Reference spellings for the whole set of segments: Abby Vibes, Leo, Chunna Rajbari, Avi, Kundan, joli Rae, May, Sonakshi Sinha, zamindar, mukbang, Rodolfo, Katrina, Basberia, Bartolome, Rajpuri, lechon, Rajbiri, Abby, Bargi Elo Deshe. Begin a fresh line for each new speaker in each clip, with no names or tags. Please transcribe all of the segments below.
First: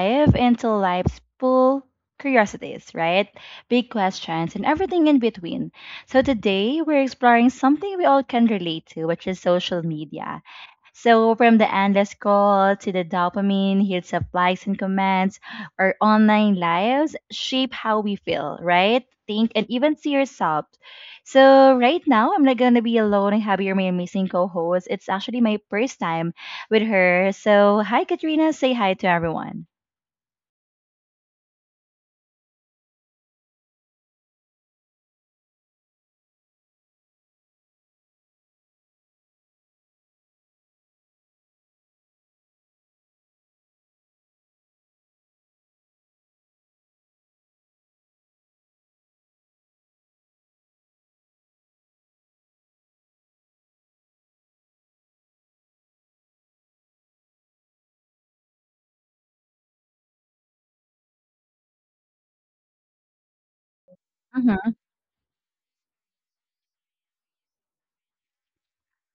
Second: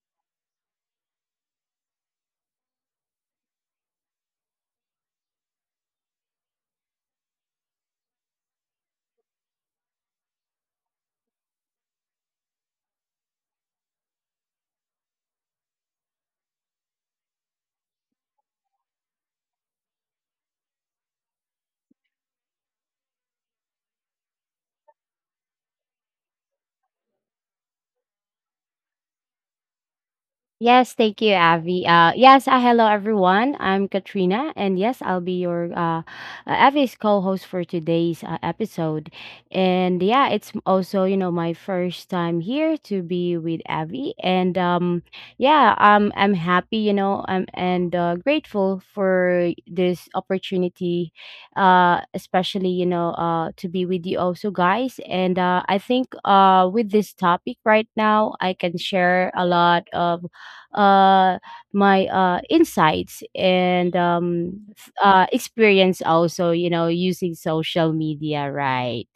dive into life's full curiosities, right? Big questions and everything in between. So today we're exploring something we all can relate to, which is social media. So from the endless scroll to the dopamine hits of likes and comments, our online lives shape how we feel, right? Think and even see yourself. So right now, I'm not gonna be alone and have your my amazing co-host. It's actually my first time with her. So hi, Katrina. Say hi to everyone.
Yes, thank you, Avi. Yes, hello everyone. I'm Katrina, and yes, I'll be your Avi's co-host for today's episode. And yeah, also you know my first time here to be with Avi, and yeah, I'm happy, you know, and grateful for this opportunity, especially you know, to be with you also, guys. And I think with this topic right now, I can share a lot of uh my insights and experience also you know using social media, right?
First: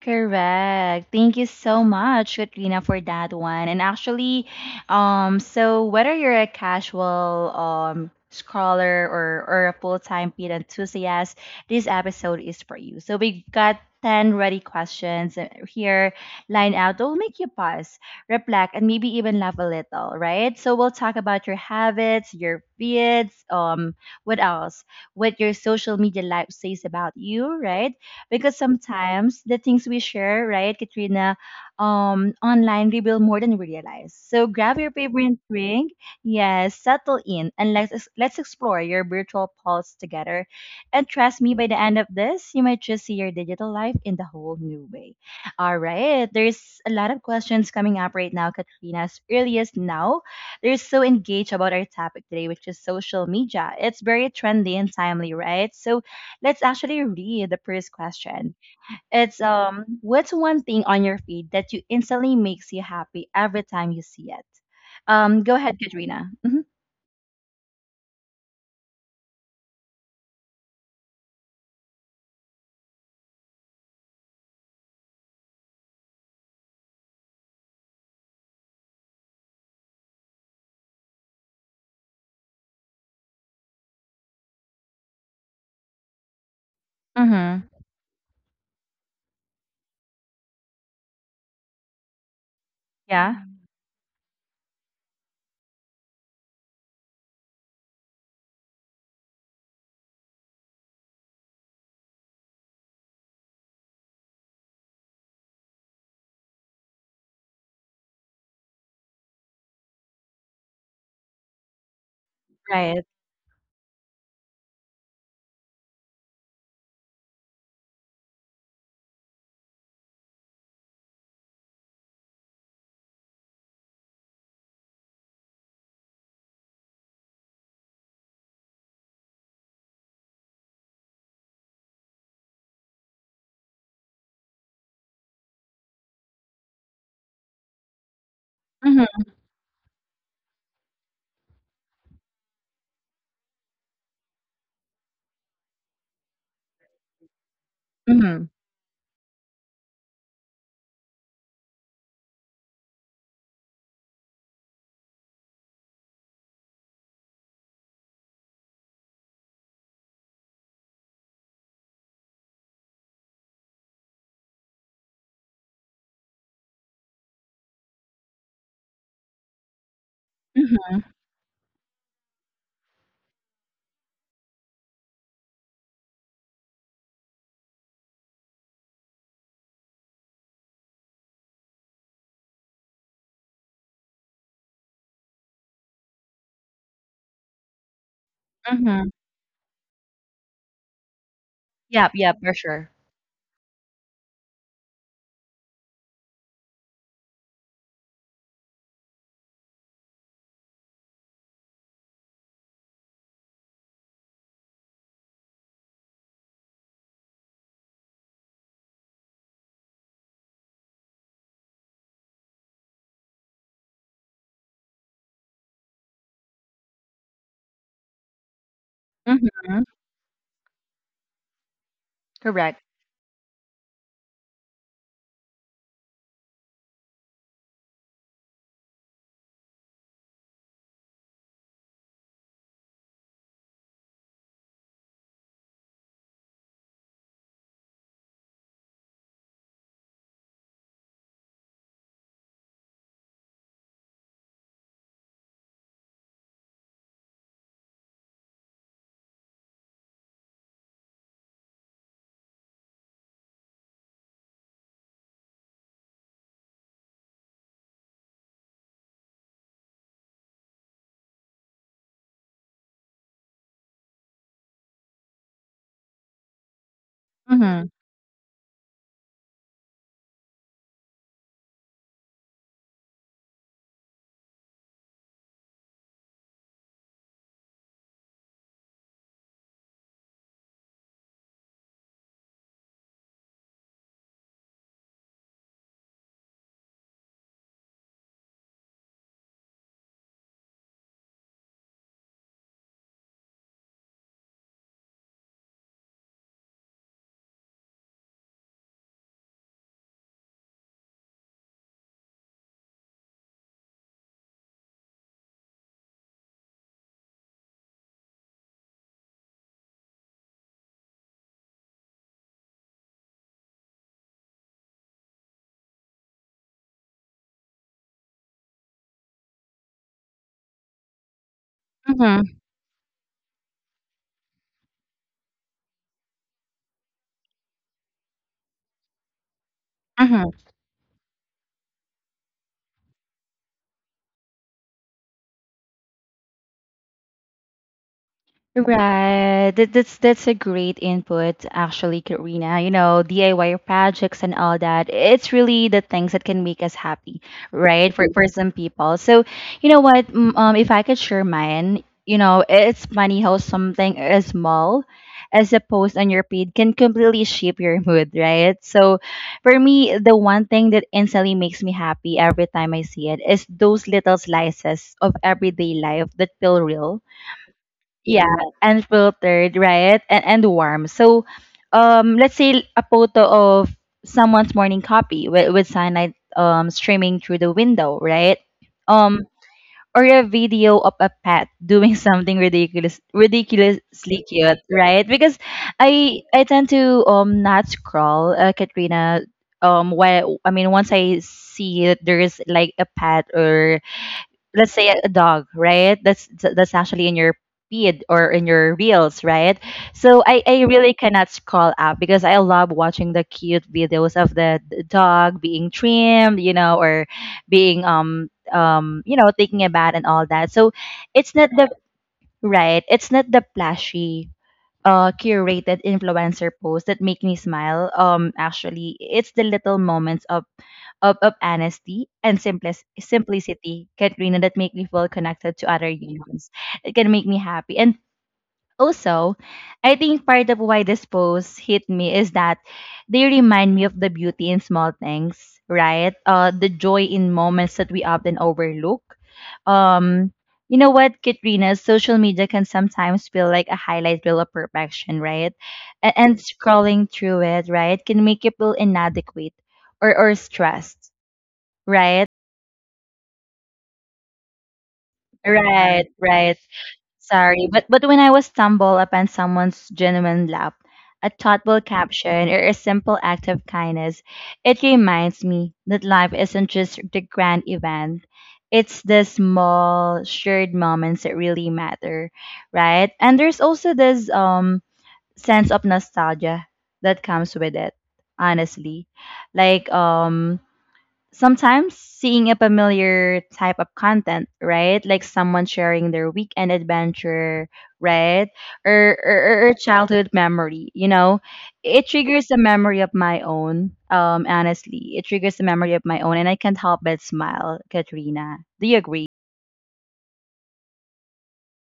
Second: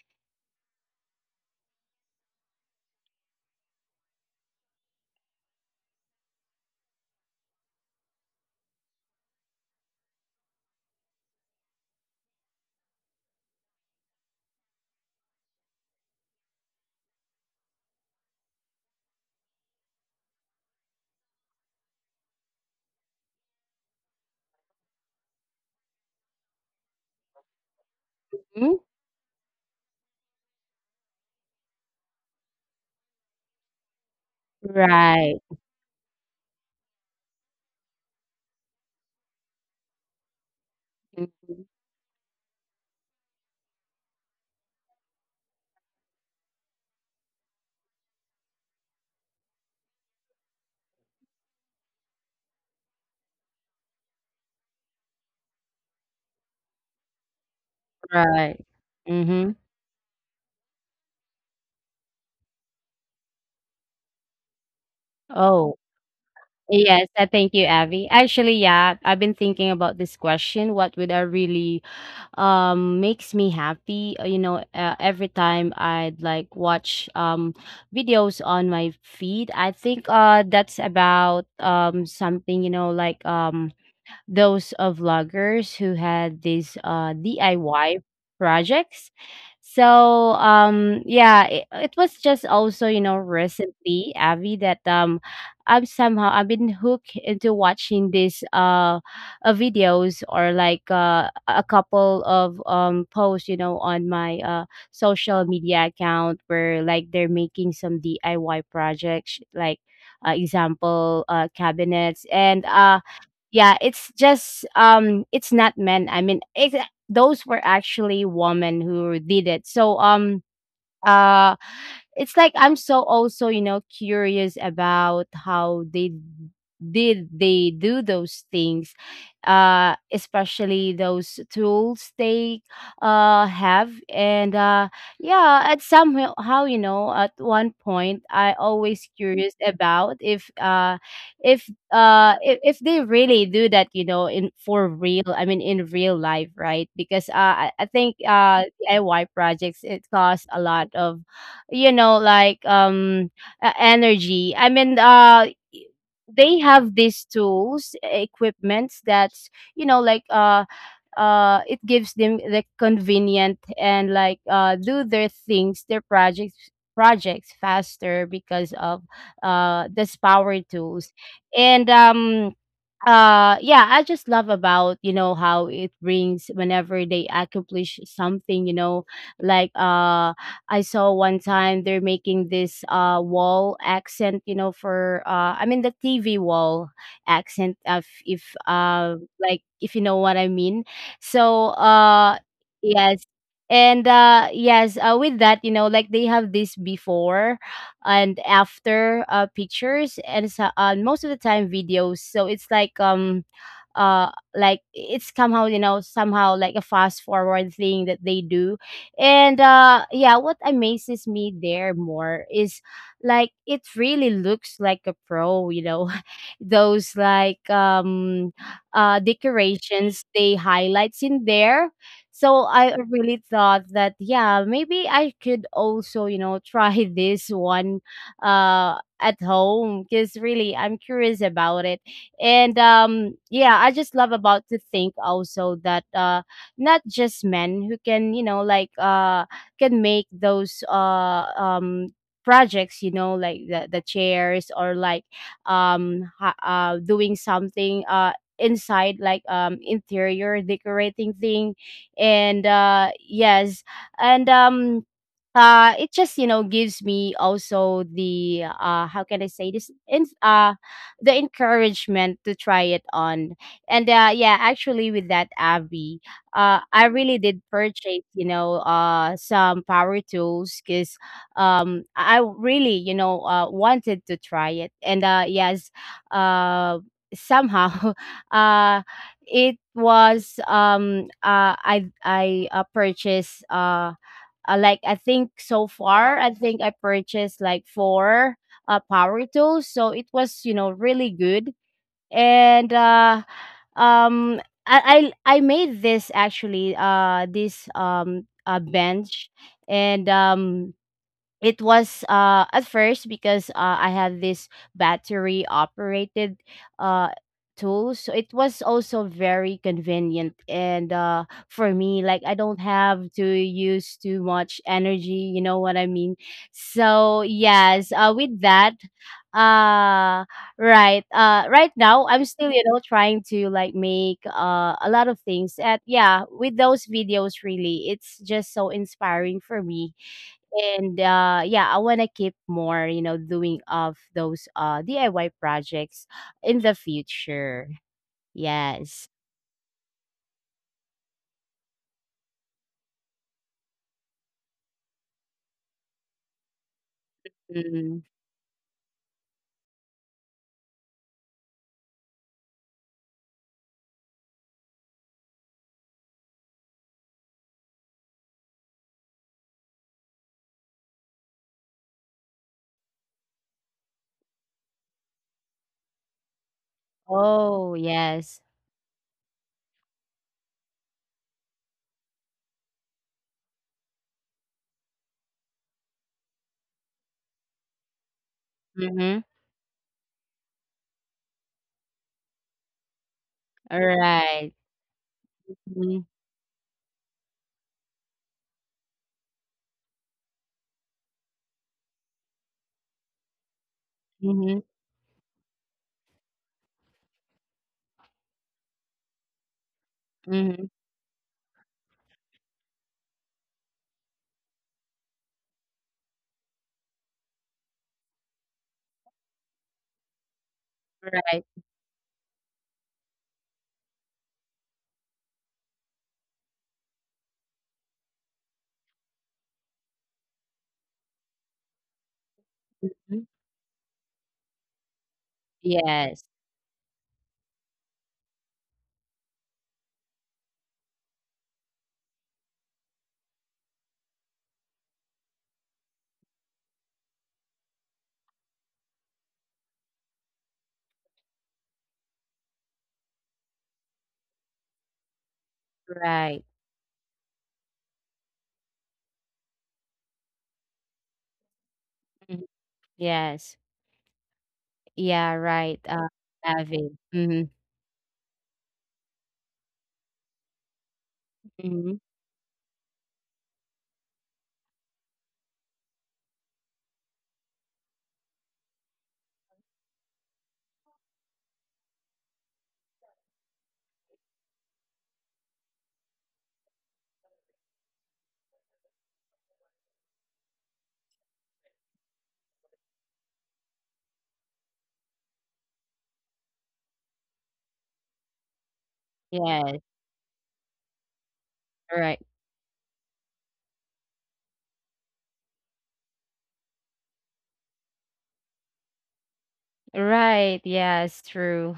Correct. Thank you so much, Katrina, for that one. And actually, so whether you're a casual scholar or a full-time PID enthusiast, this episode is for you. So we've got 10 ready questions here lined out that will make you pause, reflect, and maybe even laugh a little, right? So we'll talk about your habits, your feeds, what else? What your social media life says about you, right? Because
Mhm.
sometimes the things we share, right, Katrina, online reveal more than we realize. So grab your
Right.
favorite drink, yes, settle in, and let's explore your virtual pulse together. And trust me,
Mhm.
by the end of this, you might just see your digital life in the whole new way. All right, there's a lot of questions coming up right now, Katrina. As early as now, they're so engaged about our topic today, which is social media. It's very trendy and timely, right? So let's actually read the first question.
Right.
It's
Mm-hmm.
what's one thing on your feed that you instantly makes you happy every time you see it? Go
Oh,
ahead, Katrina. Mm-hmm.
yes, thank you, Abby. Actually, yeah, I've been thinking about this question, what would I really makes me happy, you know, every time I'd like watch videos on my feed. I think that's about something you know like those of vloggers who had these
Mm-hmm.
DIY projects. So yeah, it was just also you know
Yeah.
recently, Avi, that I've somehow I've been hooked into watching these videos or like a couple of posts you know on my social media account where like they're making some DIY projects like example, cabinets. And
Right.
yeah, it's just it's not men. I mean, those were actually women who did it. So uh it's like I'm so also, you know, curious about how they did they do those things, especially those tools they have. And yeah, at somehow how you know at one point I always
Mm-hmm.
curious about if they really do that, you know, in for real. I mean, in real life, right? Because I think
Mm-hmm.
DIY projects, it costs a lot of, you know, like energy. I mean, they have these tools, equipments that's, you know, like it gives them the convenient and like do their things, their projects faster because of this power tools.
Mm-hmm.
And yeah, I just love about you know how it brings whenever they accomplish something, you know, like uh I saw one time they're making this wall accent, you know, for I mean the TV wall accent of if
Mm-hmm.
like if you know what I mean. So
Yep. Yep. For sure.
yes. And yes, with that, you know, like they have this before and after pictures, and so, most of the time videos. So it's like it's somehow you know somehow like a fast forward thing that they do. And yeah, what amazes me there more is like it really looks like a pro, you know, those like
Mm-hmm.
decorations they highlights in there. So
Correct.
I really thought that, yeah, maybe I could also, you know, try this one uh at home, because really I'm curious about it. And yeah, I just love about to think also that not just men who can, you know, can make those projects, you know, like the chairs or like doing something inside, like interior decorating thing. And yes. And it just you know gives me also the how can I say this in the encouragement to try it on. And yeah, actually, with that, Abby, I really did
Mm-hmm.
purchase, you know, some power tools because I really, you know, wanted to try it. And yes, uh, somehow, uh, it was I purchased like I think so far, I think I purchased like four power tools. So it was, you know, really good. And um, I made this actually this bench. And it was at first because I had this battery operated uh tool, so it was also very convenient. And for me, like, I don't have to use too much energy, you know what I mean. So yes, with that, uh right now I'm still, you know, trying to like make a lot of things. And yeah, with those videos, really it's just so inspiring for me.
Mm-hmm.
And yeah, I want to keep more, you know, doing of those DIY projects in the future. Yes.
Right. That's a great input, actually, Karina. You know, DIY projects and all that. It's really the things that can make us happy, right? For
Mm.
for some people. So, you know what? If I could share mine, you know, it's funny how something as small as a post on your feed can completely shape your mood, right? So, for me, the one thing that instantly makes me happy every time I see it is those little slices of everyday life that feel real,
Oh,
yeah,
yes.
unfiltered, right? And warm. So, let's say a photo of someone's morning coffee with sunlight streaming through the window, right? Um,
Mm-hmm.
or a video of a pet doing something ridiculous,
All
ridiculously cute,
right.
right? Because
Mm-hmm.
I tend to not scroll, Katrina. While I mean, once I see that there's like a pet or
Mm-hmm.
let's say a dog, right? That's actually in your feed or in your reels, right? So I
Mm-hmm.
really cannot scroll up because I love watching the cute videos of the dog being trimmed, you know, or being you know taking a bath and all that. So it's
Right.
not the right, it's not the flashy curated influencer posts that make me smile. Actually, it's the little moments of of honesty and simplic-
Mhm.
simplicity, Katrina, that make me feel connected to other
Yes.
humans. It can make me happy, and also, I think part of why this post hit me is that they remind me of the beauty in small things, right? The joy in moments that we often overlook. Um, you know what, Katrina? Social media can sometimes feel like a highlight reel of perfection, right? And
Right.
scrolling through it, right, can make you feel inadequate or stressed, right?
Mhm. Yes. Yeah, right.
Right, right.
Avid. Mm-hmm.
Sorry, but when I was stumble upon someone's genuine laugh, a thoughtful
Mm-hmm.
caption or a simple act of kindness, it reminds me that life isn't just the grand event. It's the small, shared moments that really matter, right? And there's also this sense of nostalgia that comes with it, honestly. Like sometimes seeing a familiar type of content, right? Like someone sharing their weekend adventure, right? Or or, or
Yes.
childhood memory, you know? It
Right.
triggers a memory of my own. Honestly, it triggers a memory of my own, and I can't help but smile, Katrina. Do you agree?
Right. Yes. True.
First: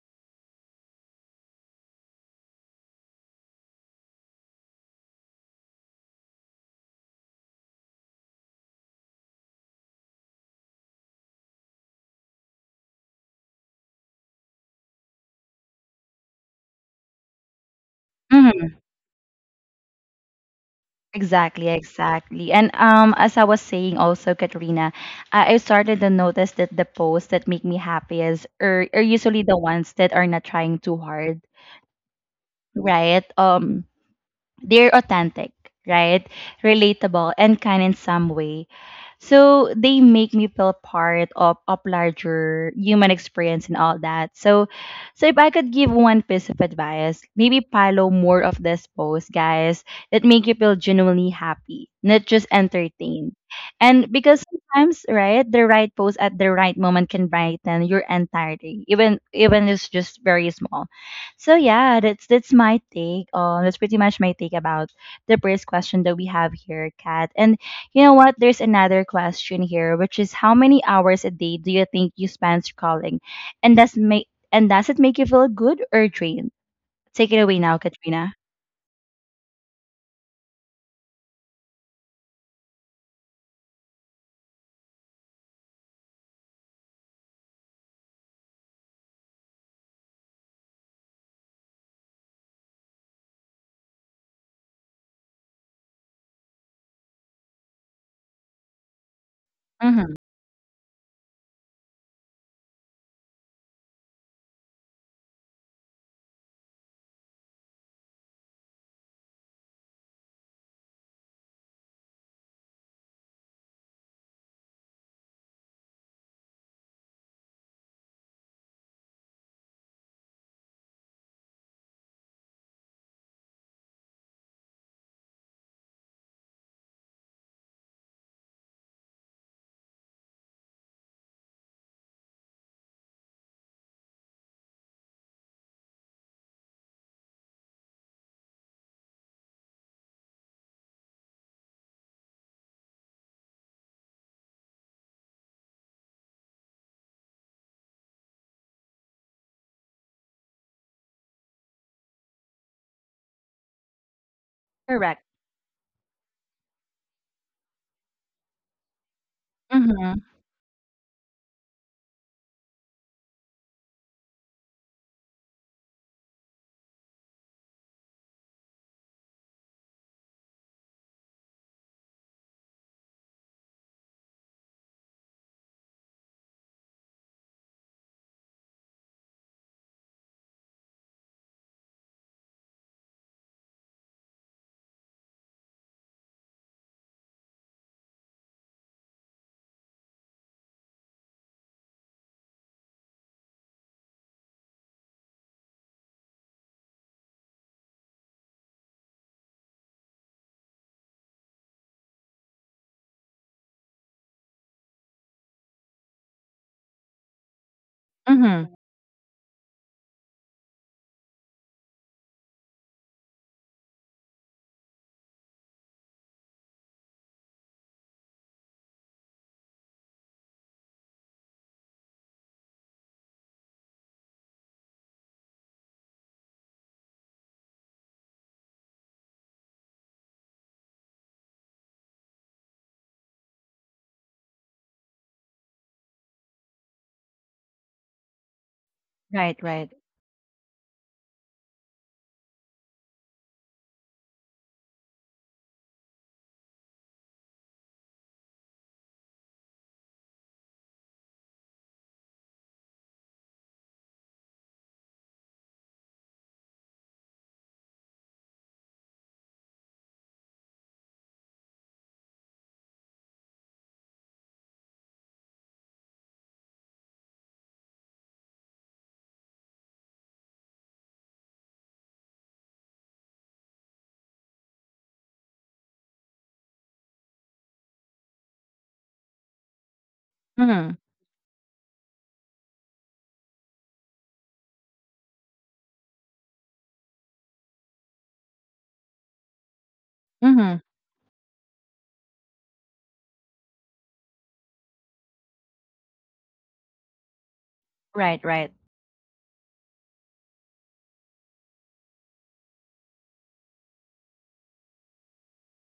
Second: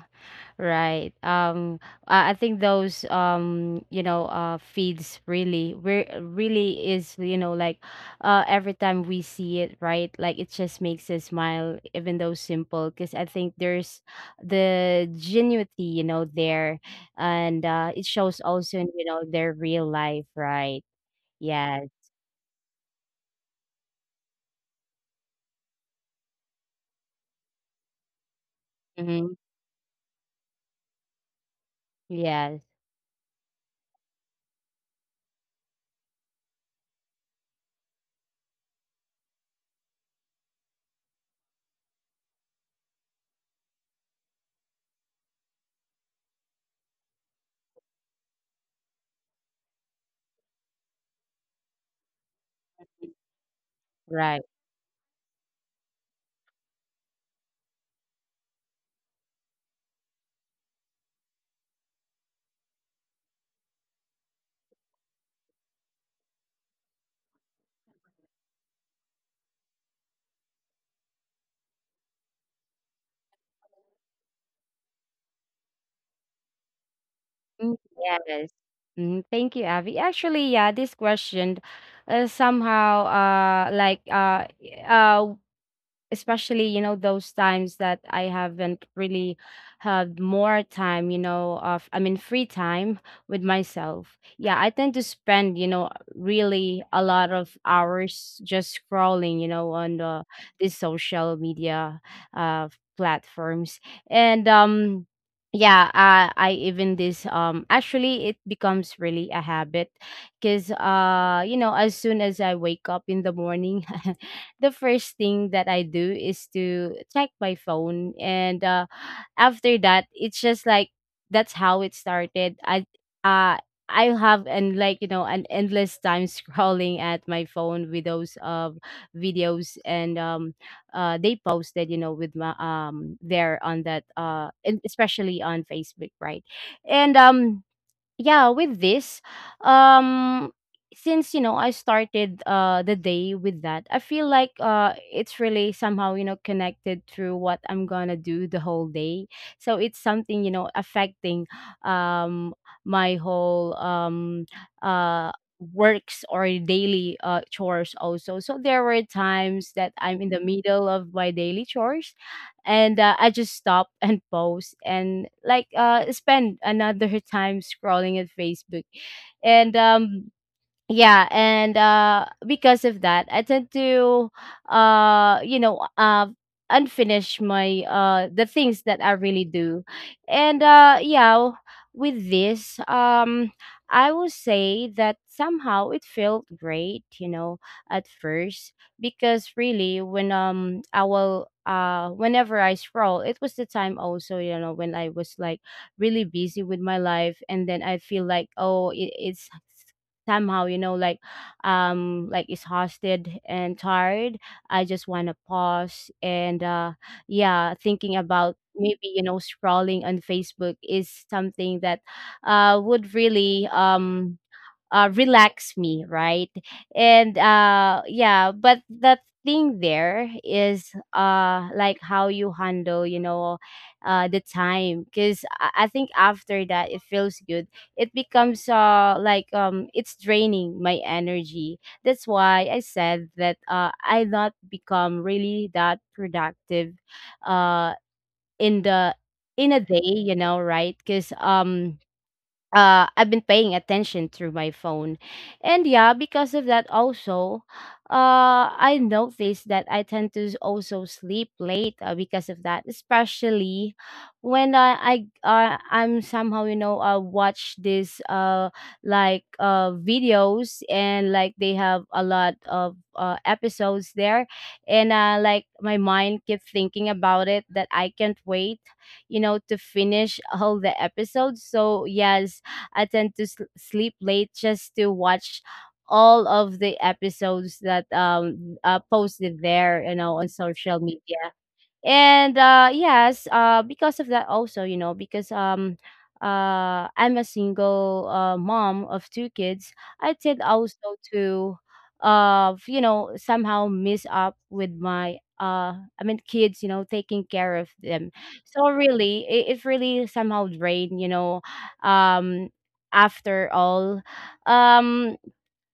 Right. I think those you know, feeds really, really is, you know, like, every time we see it, right? Like it just makes us smile, even though simple. Because I think there's the genuity, you know, there, and it shows
Mm-hmm.
also, you know, their real life, right?
Exactly,
Yes.
exactly. And as I was saying also, Katrina, I started to notice that the posts that make me happy are
Mm-hmm.
usually the ones that are not trying too hard,
Yes.
right? They're authentic, right? Relatable and kind in some way. So they make me feel part of larger human experience and all that. So, so if I could give one piece of advice, maybe follow more of this post, guys, that make you feel genuinely happy, not just entertained. And
Right.
because sometimes, right, the right post at the right moment can brighten your entire day, even even if it's just very small. So yeah, that's my take. That's pretty much my take about the first question that we have here, Kat. And you know what? There's another question here, which is how many hours a day do you think you spend scrolling, and does it make you feel good or drained? Take it away
Mm.
now, Katrina.
Yes. Mm, thank you, Avi. Actually, yeah, this question somehow uh like uh uh especially you know those times that I haven't really had more time, you know, of I mean free time with myself, yeah, I tend to spend, you know, really a lot of hours just scrolling, you know, on
Mm-hmm.
these social media uh platforms. And yeah, I even this actually it becomes really a habit, because you know as soon as I wake up in the morning, the first thing that I do is to check my phone. And after that, it's just like that's how it started. Uh I have and like you know an endless time scrolling at my phone with those videos. And they posted, you know, with my there on that and especially on Facebook, right? And yeah, with this, um since you know I started the day with that, I feel like it's really somehow you know connected through what I'm gonna do the whole day. So it's something you know affecting um my whole
Correct.
uh works or daily chores also. So there were times that
Mm-hmm.
I'm in the middle of my daily chores, and I just stop and pause and like spend another time scrolling at Facebook. And yeah, and because of that I tend to uh you know uh unfinish my the things that I really do. And yeah, with this, I will say that somehow it felt great, you know, at first, because really when I will whenever I scroll, it was the time also you know when I was like really busy with my life. And then I feel like, oh, it's somehow you know like exhausted and tired, I just want to pause. And yeah, thinking about
Mm-hmm.
maybe you know scrolling on Facebook is something that would really relax me, right? And yeah, but the thing there is like how you handle, you know, the time. Because I think after that, it feels good. It becomes like it's draining my energy. That's why I said that I not become really that productive uh, in the
Right.
in a
Right.
day, you know, right? Because I've been paying attention through my phone. And yeah, because of that also, I noticed that I tend to also sleep late because of that, especially when I I'm somehow, you know, watch this videos, and like they have a lot of episodes there. And like my mind keeps thinking about it, that I can't wait you know to finish all the episodes. So yeah, I tend to sleep late just to watch all of the episodes that posted there, you know, on
Mm-hmm.
social media. And yes, because of that also, you know, because I'm a single mom of 2 kids, I tend
Mm-hmm.
also to you know somehow miss up with my uh I mean kids, you know, taking care of them.
Right. Right.
So really, it really somehow drained, you know, um after all, um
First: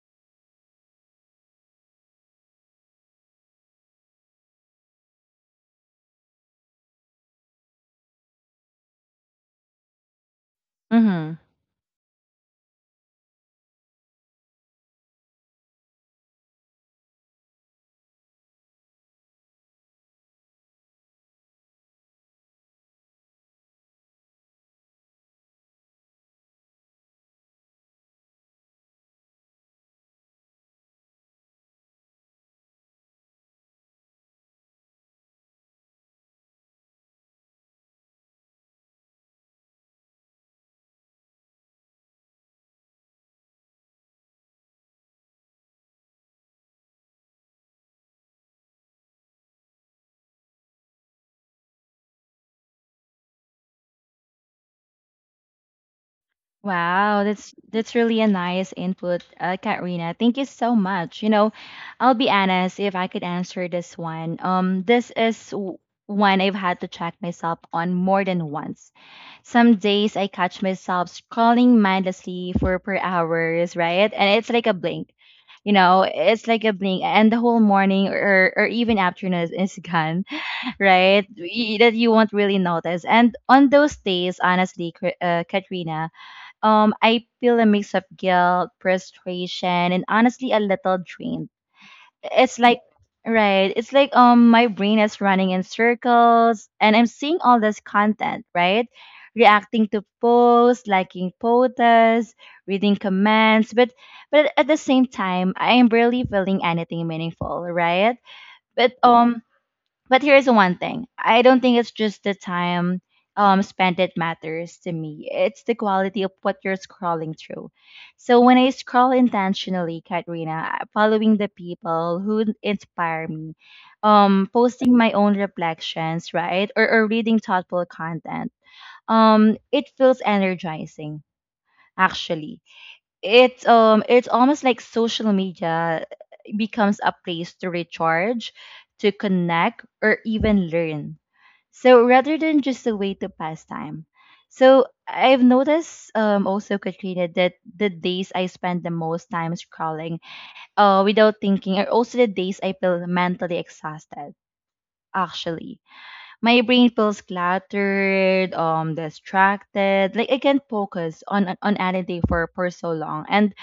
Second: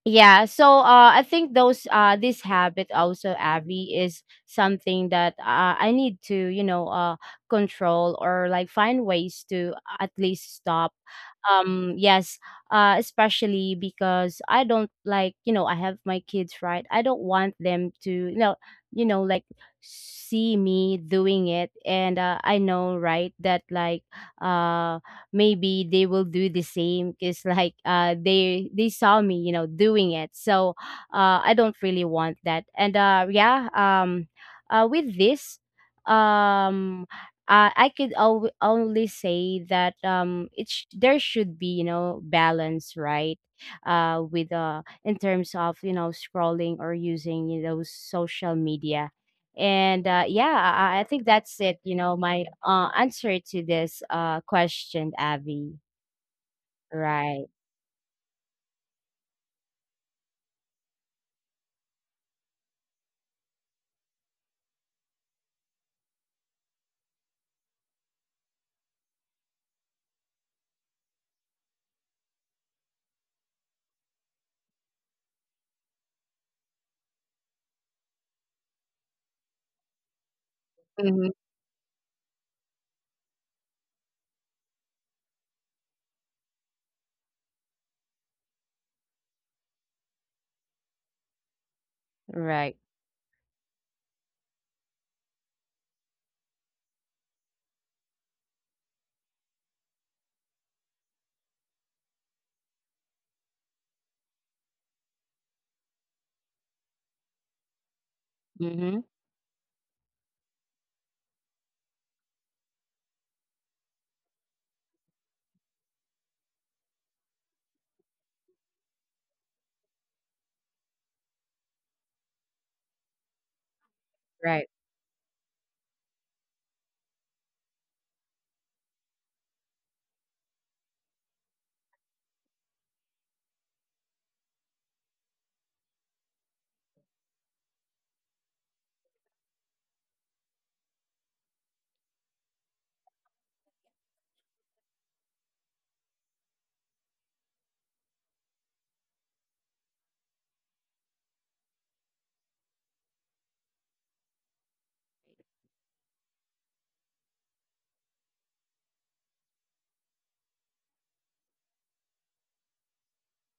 yeah. So I think those this habit also, Abby, is something that I need to, you know, control or like find ways to at least stop.
Mm-hmm.
Yes, especially because I don't like, you know, I have my kids, right? I don't want them to, you know, like see me doing it. And I know, right, that like, uh, maybe they will do the same, cause like, they saw me, you know, doing it. So, I don't really want that, and yeah, with this, um I could only say that there should be balance, right? With In terms of scrolling or using social media, and yeah, I think that's it. My answer to this question, Abby.
Wow,
Right.
that's really a nice input, Katrina. Thank you so much. You know, I'll be honest if I could answer this one. This is one I've had to check myself on more than once. Some days I catch myself scrolling mindlessly for per hours, right? And it's like a blink. You know, it's like a blink, and the whole morning or even afternoon is gone, right?
Mm-hmm.
That you won't really notice. And on those days, honestly, Katrina. I feel a mix of guilt, frustration, and honestly a little drained. It's
Right.
like right, it's like my brain is running in circles and I'm seeing all this content, right? Reacting to posts, liking photos, reading comments, but at the same time, I am barely feeling anything meaningful, right? But
Mm-hmm.
um but here's one thing. I don't think it's just the time spent that matters to me. It's the quality of what you're scrolling through. So when I scroll intentionally, Katrina, following the people who inspire me,
Right.
posting my own reflections, right? Or reading thoughtful content. It feels energizing, actually it's almost like social media becomes a place to recharge to connect or even learn, so rather than just a way to pass time. So I've noticed also Katrina that the days I spend the most time scrolling without thinking are also the days I feel mentally exhausted, actually. My brain feels cluttered, distracted, like I can't focus on anything for so long. And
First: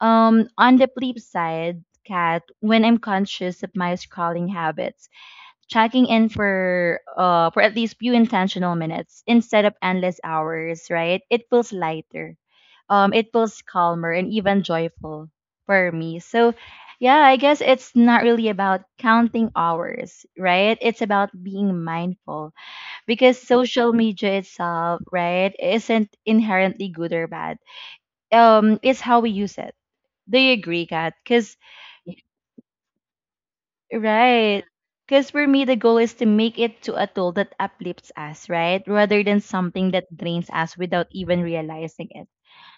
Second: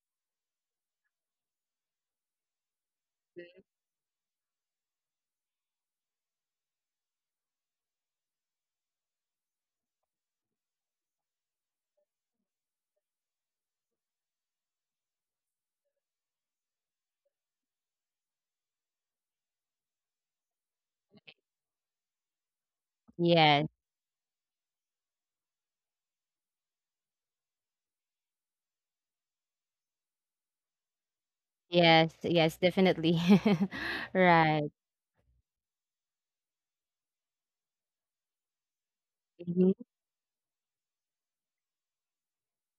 on the flip side, Kat, when I'm conscious of my scrolling habits, checking in for at least few intentional minutes instead of endless hours, right? It feels lighter. It feels calmer and even joyful for me. So yeah, I guess it's not really about counting hours, right? It's about being mindful because
Yes,
social media itself, right, isn't inherently good or bad. It's how we use it. Do you agree, Kat? Because
yes,
yeah.
yes, definitely.
Right.
Right.
Because for me, the goal is to make it to a tool that uplifts us, right? Rather than
Hmm.
something that drains us without even realizing it.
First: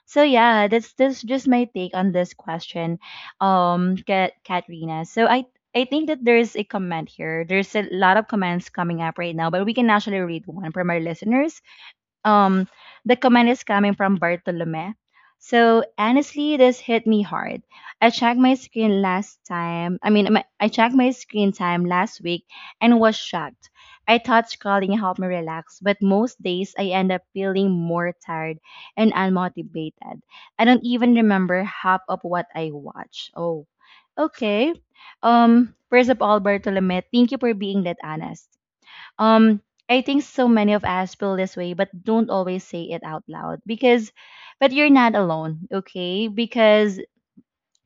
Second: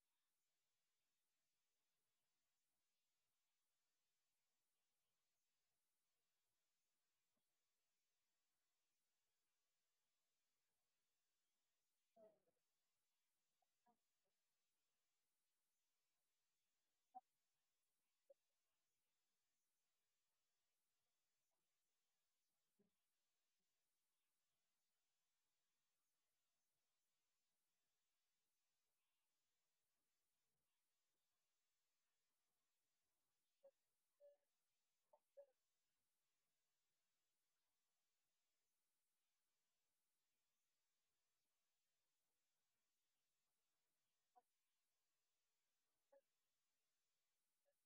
So yeah, that's just my take on this question, Katrina. So I think that there's a comment here. There's a lot of comments coming up right now, but we can actually read one from our listeners. Um, the comment is coming from Bartolome. So honestly, this hit me hard. I checked my screen last time. I mean, my, I checked my screen time last week and was shocked. I thought scrolling helped me relax, but most days I end up feeling more tired and unmotivated. I don't even remember half of what I watch. Oh, okay. First of all, Bartolome, thank you for being that honest. Um, I think so many of us feel this way, but don't always say it out loud because, but you're not alone, okay? Because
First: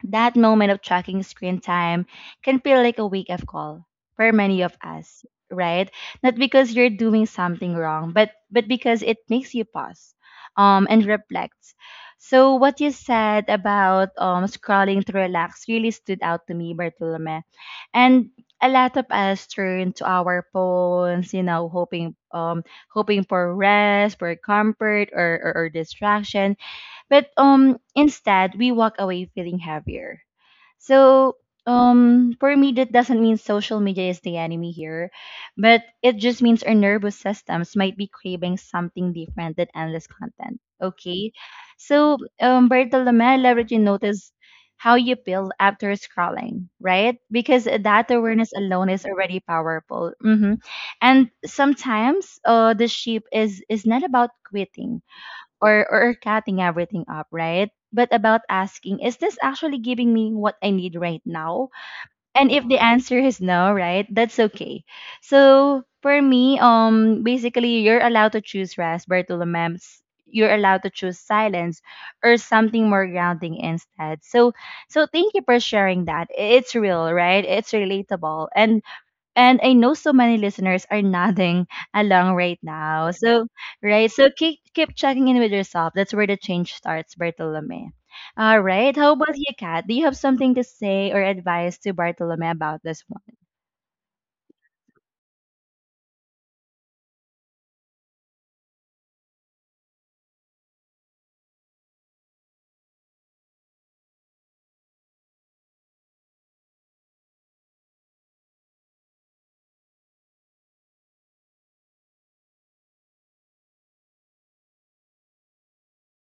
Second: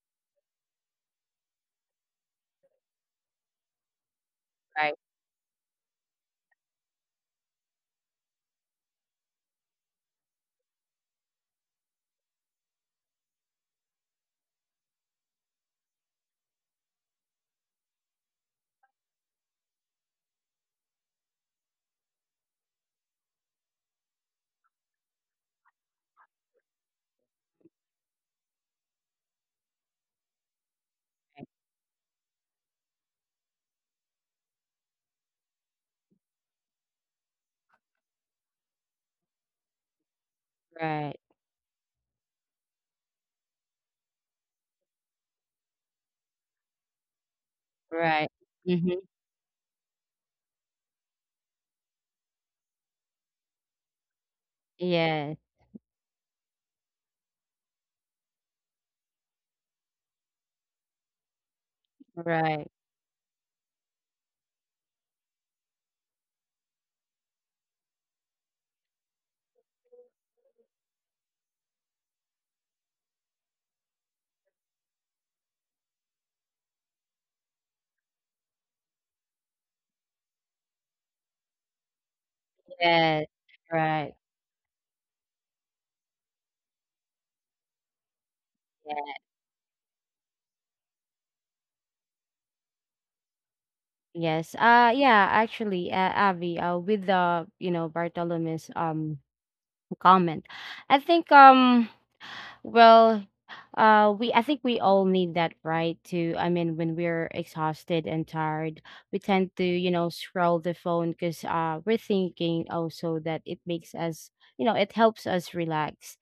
that moment of tracking screen time can feel like a wake up call for many of
Right,
us, right? Not because you're doing something wrong, but because it makes you pause and reflect. So what you said about scrolling to relax really stood out to me, Bartolome. And a lot of us turn to our phones, you know, hoping hoping for rest, for comfort or, or distraction, but instead we walk away feeling heavier. So for me that doesn't mean social media is the enemy here, but it just means our nervous systems might be craving something different than endless content.
right,
Okay. So Bertolome, I'll let you notice how you feel after scrolling, right? Because that
right.
awareness alone
Mm-hmm.
is already powerful. And sometimes the sheep is not about quitting
Yes.
or cutting everything up, right? But about asking, is this actually giving me what I need right now? And if
Right.
the answer is no, right, that's okay. So for me, basically you're allowed to choose rest, Bartolomems. You're allowed to choose silence or something more grounding instead. So thank you for sharing that. It's real, right? It's relatable. And I know so many listeners are nodding along right now.
Yes.
So, right.
Right.
So keep checking in with yourself. That's where the change starts, Bartolome. All right. How
Yeah.
about you, Kat? Do you have something to say or advice to Bartolome about this one?
Yes. Yeah, actually, Avi, with Bartolome's comment. I think, well, we I think we all need that right to, I mean, when we're exhausted and tired, we tend to, scroll the phone cuz we're thinking also that it makes us, it helps us relax.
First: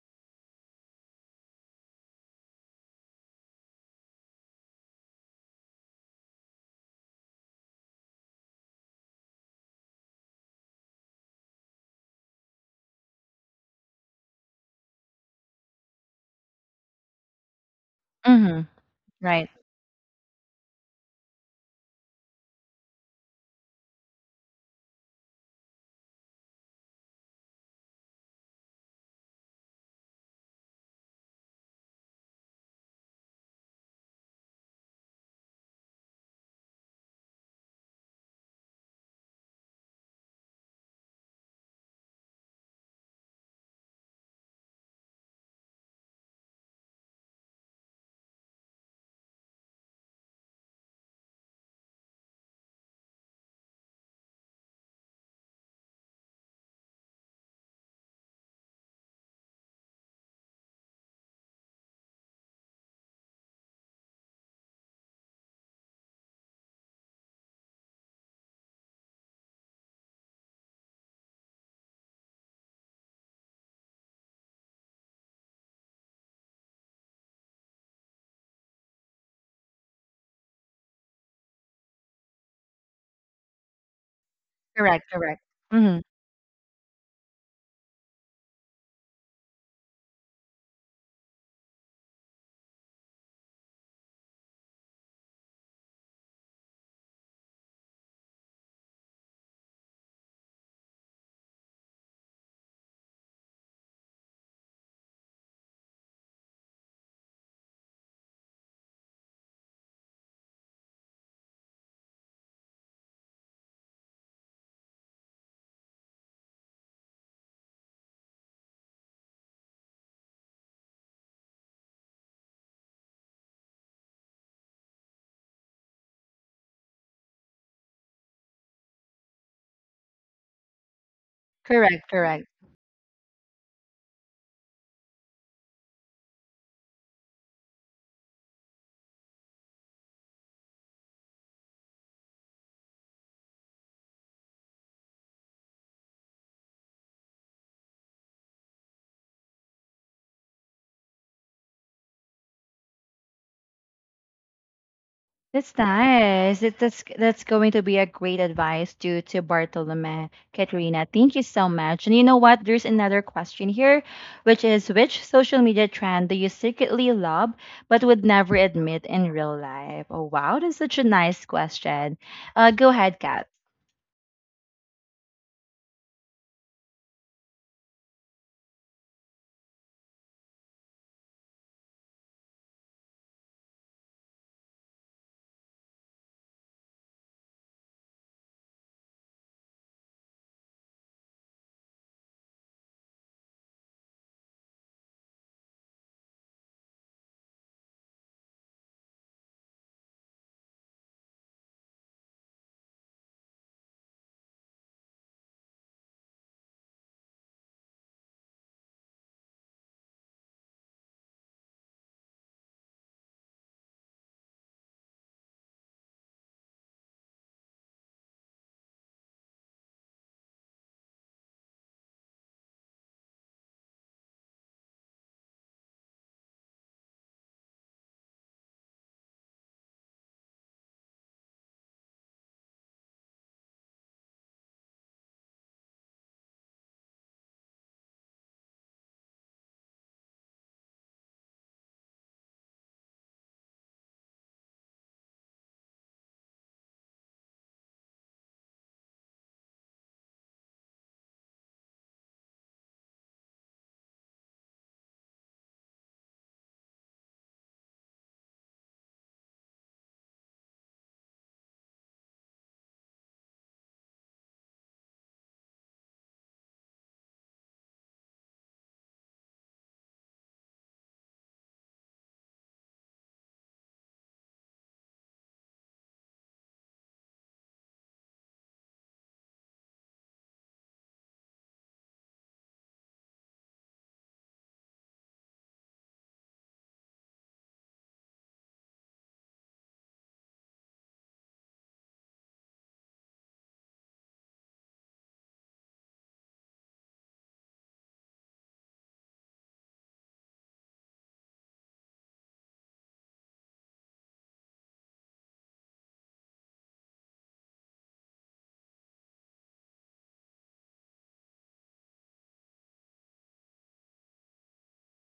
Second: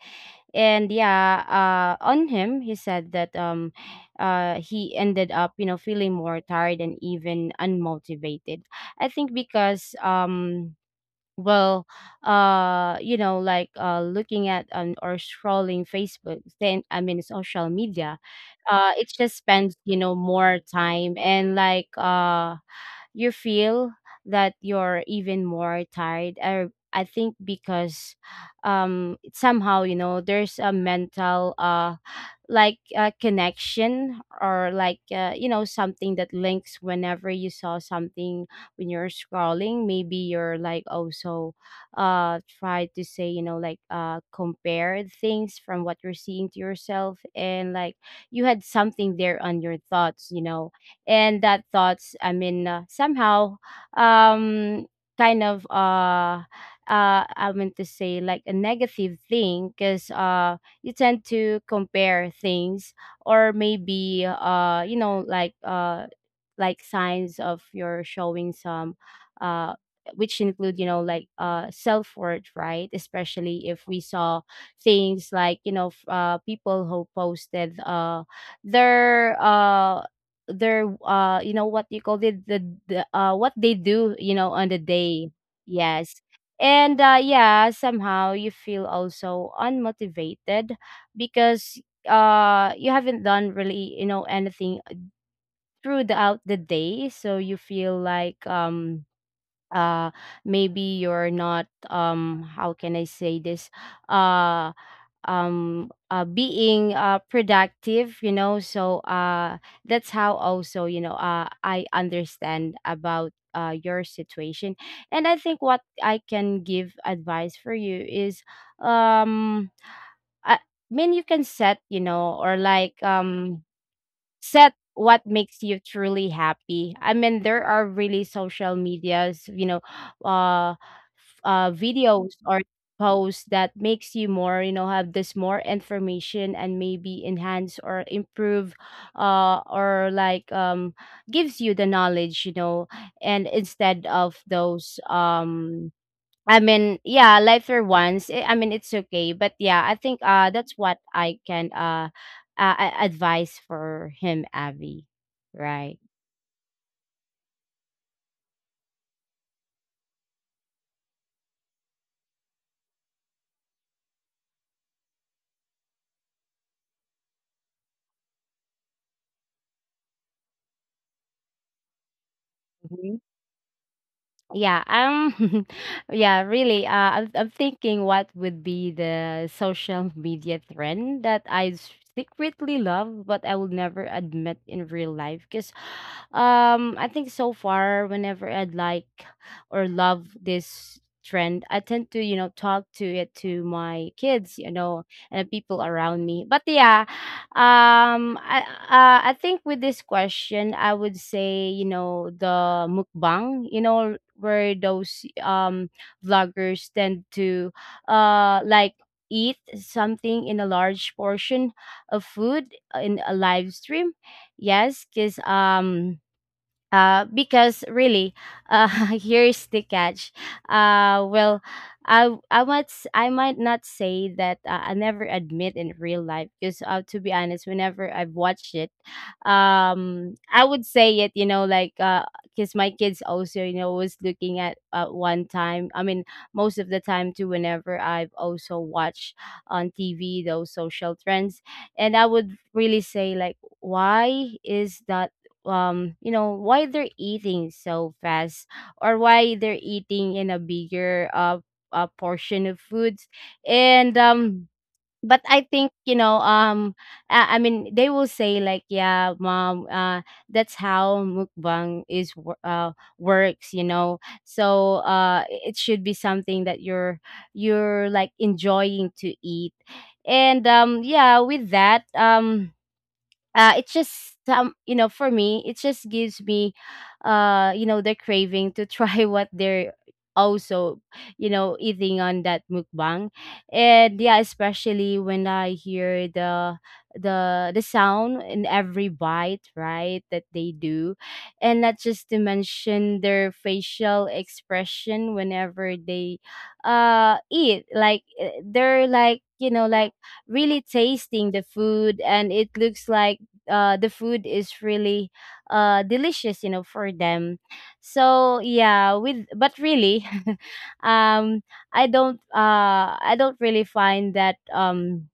And yeah, on him, he said that he ended up, feeling more tired and even unmotivated. I think because, well, looking at, or scrolling Facebook, then, I mean, social media,
Mm-hmm.
it just
Right.
spends, more time, and like you feel that you're even more tired. I think because, somehow, there's a mental like a connection, or like, something that links. Whenever you saw something when you're scrolling, maybe you're like also try to say, compare things from what you're seeing to yourself, and like you had something there on your thoughts, and that thoughts, I mean, somehow um kind of I meant to say like a negative thing, because you tend to compare things, or maybe like signs of your showing some uh which include, self-worth, right? Especially if we saw things like, people who posted their uh their you know what you call it, the, what they do, you know, on the
Correct.
day.
Correct. Mm-hmm.
Yes. And yeah, somehow you feel also unmotivated because you haven't done really, you know, anything throughout the day, so you feel like, uh maybe you're not, how can I say this, uh being productive, you know. So that's how also, I understand about your situation. And I think what I can give advice for you is, um I mean, you can set, you know, or like, set what makes you truly happy. I mean, there are really social medias, you know, uh
Correct.
videos
Correct.
or posts that makes you more, you know, have this more information and maybe enhance or improve or like gives you the knowledge, you know. And instead of those, I mean, yeah, life for once. Eh, I mean, it's okay, but yeah, I think that's what I can advise for him, Abby.
That's
Right.
nice. That's going to be a great advice to Bartolome, Katrina. Thank you so much. And you know what? There's another question here, which is which social media trend do you secretly love but would never admit in real life? Oh wow, that's such a nice question. Go ahead,
Mm-hmm.
Kat.
Yeah, yeah, really. I'm thinking what would be the social media trend that secretly love, but I will never admit in real life. Because, I think so far, whenever I'd like or love this trend, I tend to, you know, talk to it to my kids, you know, and people around me. But yeah, um, I I think with this question, I would say, you know, the mukbang, you know, where those vloggers tend to like eat something in a large portion of food in a live stream. Yes, because, because really, uh, here's the catch. Well, I might I might not say that I never admit in real life, because, to be honest, whenever I've watched it, I would say it. You know, like, because my kids also, you know, was looking at, one time. I mean, most of the time too. Whenever I've also watched on TV those social trends, and I would really say like, why is that? You know, why they're eating so fast, or why they're eating in a bigger portion of foods. And but I think, you know, I mean, they will say like, yeah mom, that's how mukbang is works, you know. So it should be something that you're like enjoying to eat. And yeah, with that, it's just some, you know, for me it just gives me you know the craving to try what they're also, you know, eating on that mukbang. And yeah, especially when I hear the, the sound in every bite, right, that they do. And not just to mention their facial expression, whenever they eat, like, eh, they're like, you know, like really tasting the food, and it looks like the food is really delicious, you know, for them. So yeah, with but really, um, I don't really find that um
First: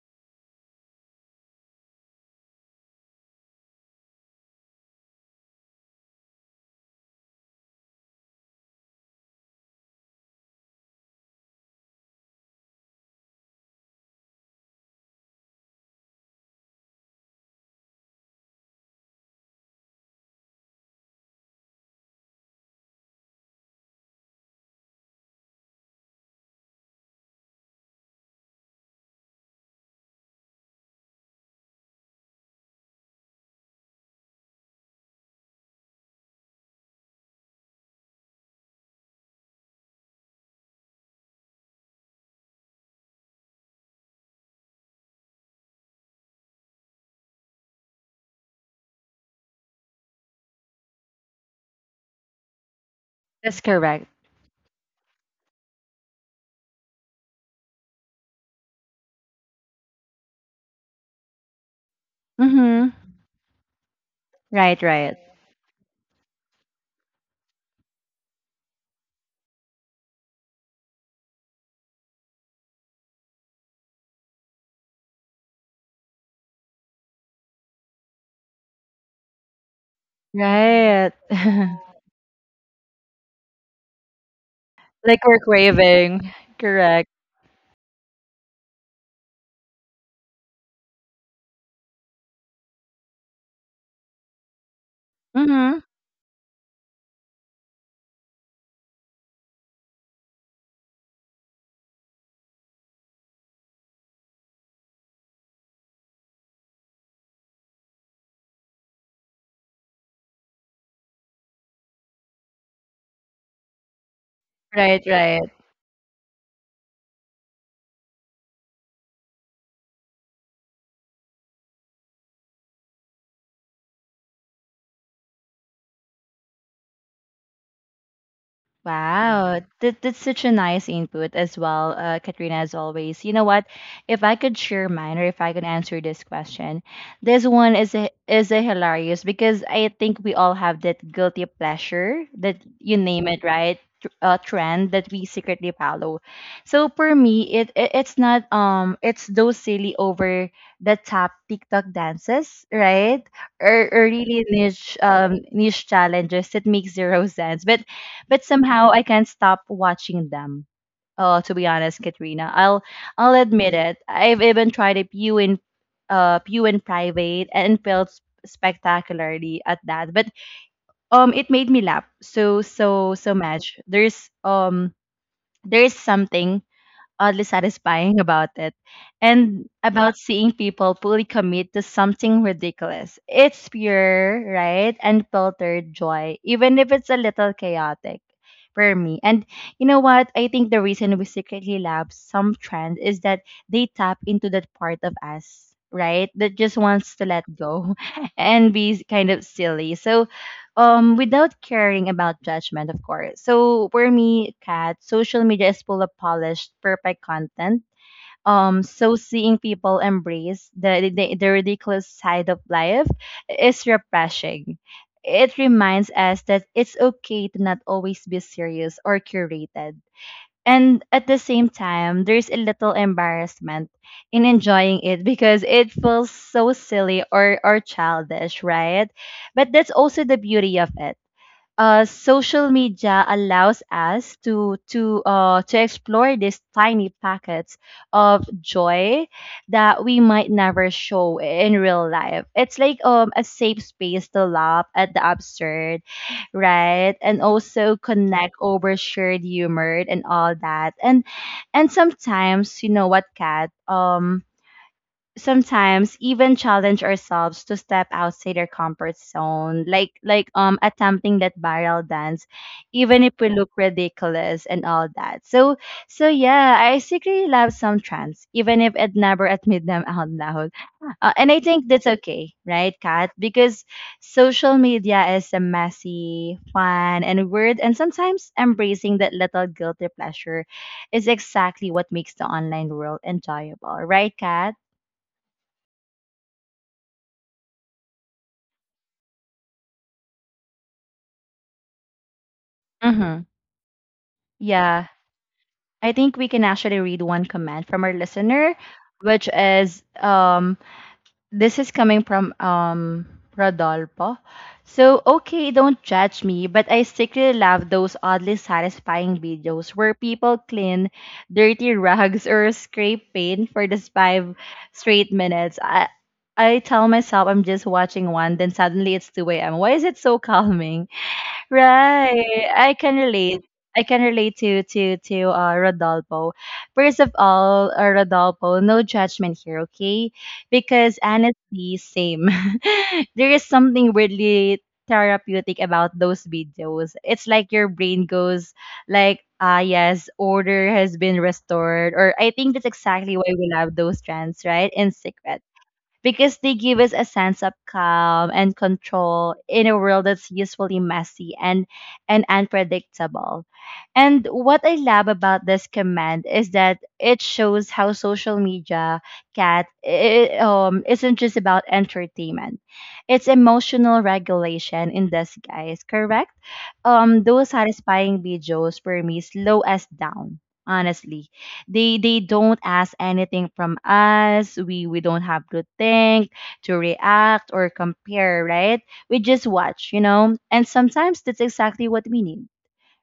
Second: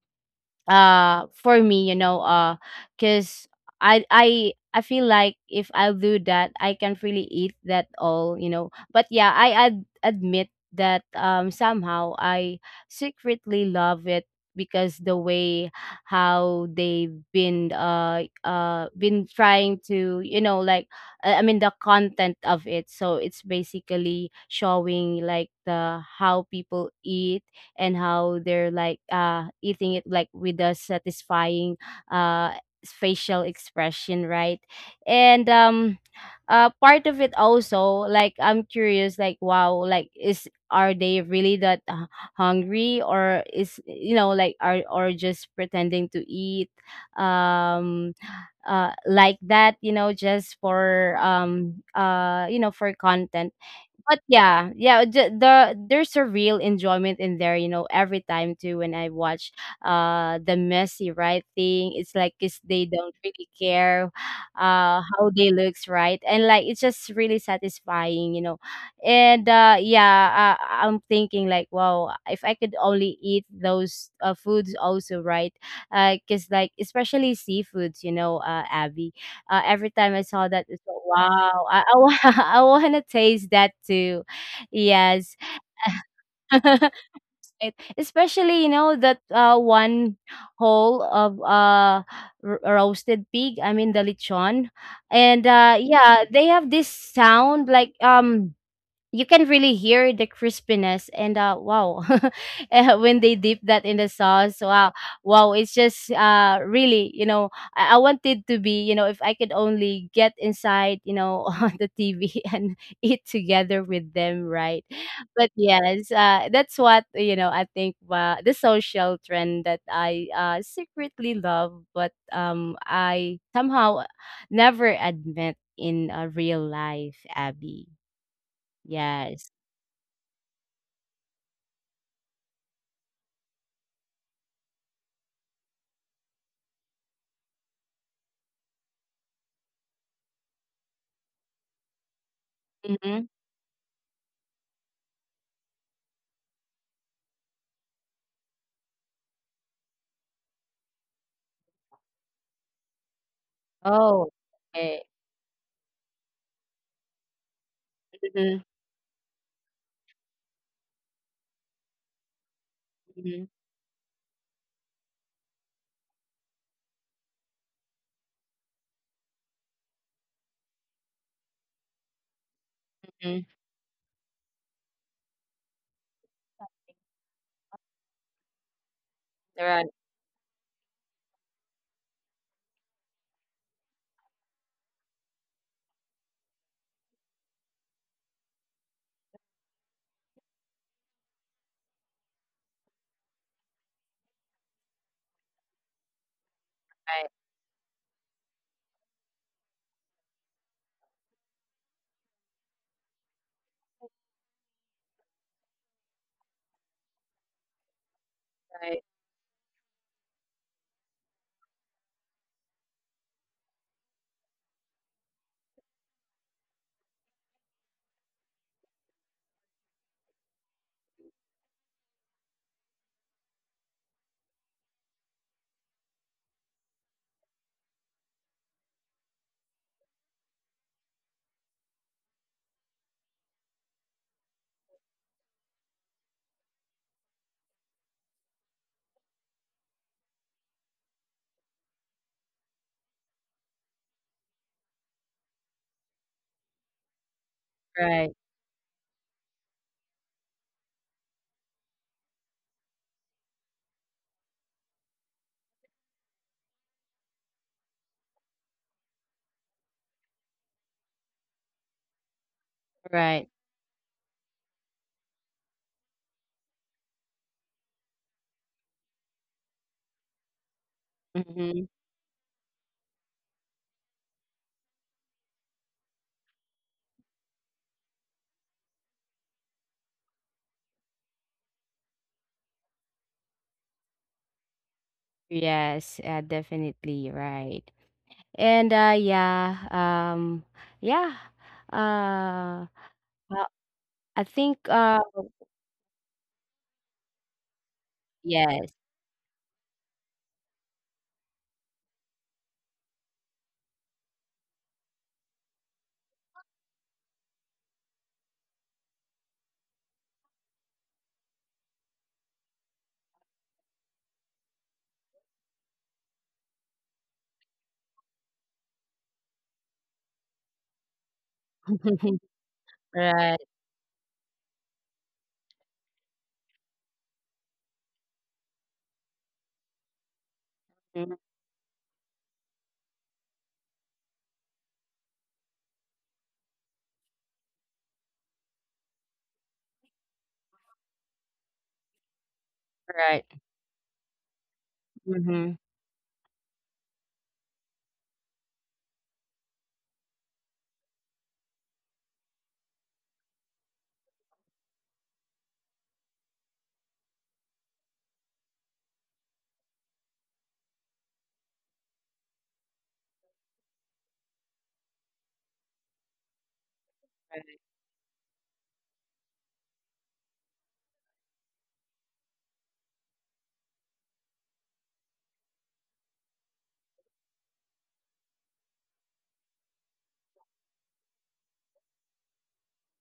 uh for me, you know, because I feel like if I do that I can't really eat that all, you know. But yeah, admit that, somehow I secretly love it because the way how they've been, been trying to, you know, like, I mean the content of it, so it's basically showing like the how people eat and how they're like eating it, like with a satisfying uh facial expression, right? And part of it also, like I'm curious, like, wow, like is, are they really that hungry, or is, you know, like, are, or just pretending to eat, um like that, you know, just for you know, for content.
That's correct.
But yeah, yeah, there's a real enjoyment in there, you know, every time too when I watch the messy, right, thing. It's like it's, they
Mm-hmm.
don't really care
Right, right,
how they looks, right? And like, it's just really satisfying, you know. And yeah, I'm thinking like, wow, if I could only eat those foods also, right? Cuz like, especially seafoods, you know, Abby, every time I saw that, it's like,
right.
wow, I want to taste that too.
Like
Yes.
we're craving. Correct.
It, especially, you know, that one whole of, roasted pig, I mean, the lechon. And
Mm-hmm.
yeah, they have this sound, like, you can really hear the crispiness. And wow, eh, when they dip that in the sauce, wow, wow, it's just really, you know, I wanted to be, you know, if I could only get inside, you know, on the TV and eat together with them, right?
Right, right.
But yes, that's what, you know, I think, the social trend that I secretly love, but I somehow never admit in, real life, Abby. Yes.
Wow, that's such a nice input as well, Katrina, as always. You know what? If I could share mine or if I could answer this question, this one is a hilarious because I think we all have that guilty pleasure that you
Mhm.
name it, right? Trend that we secretly follow. So for me, it's not it's those silly over the top TikTok dances, right? Or
Oh,
really
okay.
niche challenges that make zero sense, but
Mhm,
somehow I can't stop watching them. Oh, to be honest, Katrina, I'll
mhm,
admit it. I've even tried a pew in private and failed spectacularly at that. But it made me laugh so so so
mhm.
much. There is something oddly satisfying about it and
Right,
about seeing people fully commit to something ridiculous. It's pure, right? And filtered joy, even if it's a little chaotic for me. And you know what? I think the reason we secretly love some trend is that they tap into that part of us. Right, that just wants to
right,
let go and be kind of silly. So, without caring about judgment of course. So for me, cat, social media is full of polished perfect content.
right,
So seeing people embrace the ridiculous side of life is refreshing. It reminds us that it's okay to not always be serious or curated, and at the same time there's a little embarrassment in enjoying it because it feels so silly or childish, right? But that's also the beauty of it. Social media allows us to to explore these tiny packets of joy that we might never show in real life. It's like a safe space to laugh at the absurd, right? And also
right,
connect over shared humor and all that. And sometimes you know what, Kat? Sometimes even challenge ourselves to step outside our comfort zone like attempting that viral dance even if we
right.
look ridiculous and all that. So so yeah, I secretly love some trends even if I'd never admit them out loud. And I
Mhm.
think that's okay, right, Kat? Because social media is a messy, fun, and weird, and sometimes embracing that little guilty pleasure is exactly what makes the online world enjoyable, right, Kat?
Yes, definitely right. And yeah, yeah. Uh
Mm-hmm.
uh, I think
Yeah, I think we can actually read one comment from our listener,
yes.
which is this is coming from Rodolfo. So, okay, don't judge me, but I secretly love those oddly satisfying videos where people clean dirty rugs or scrape paint for just five straight minutes. I tell myself I'm just watching one, then suddenly it's 2 a.m. Why is it so calming? Right. I can
Right.
relate. I can relate to Rodolfo. First of all, Rodolfo, no judgment here, okay? Because
Mhm.
honestly, same. There is something weirdly therapeutic about those videos. It's like your brain goes like, ah, yes, order has been restored. Or I think that's exactly why
Right.
we love those trends, right? In secret,
Mhm.
because they give us a sense of calm and control in a world that's usually messy and unpredictable. And what I love about this command is that it shows how social media, cat I isn't just about entertainment. It's emotional regulation in disguise, correct? Those satisfying videos for me slow us down, honestly. They don't ask anything from us. We don't have to think, to react or compare, right? We just watch, you know. And sometimes that's exactly what we need,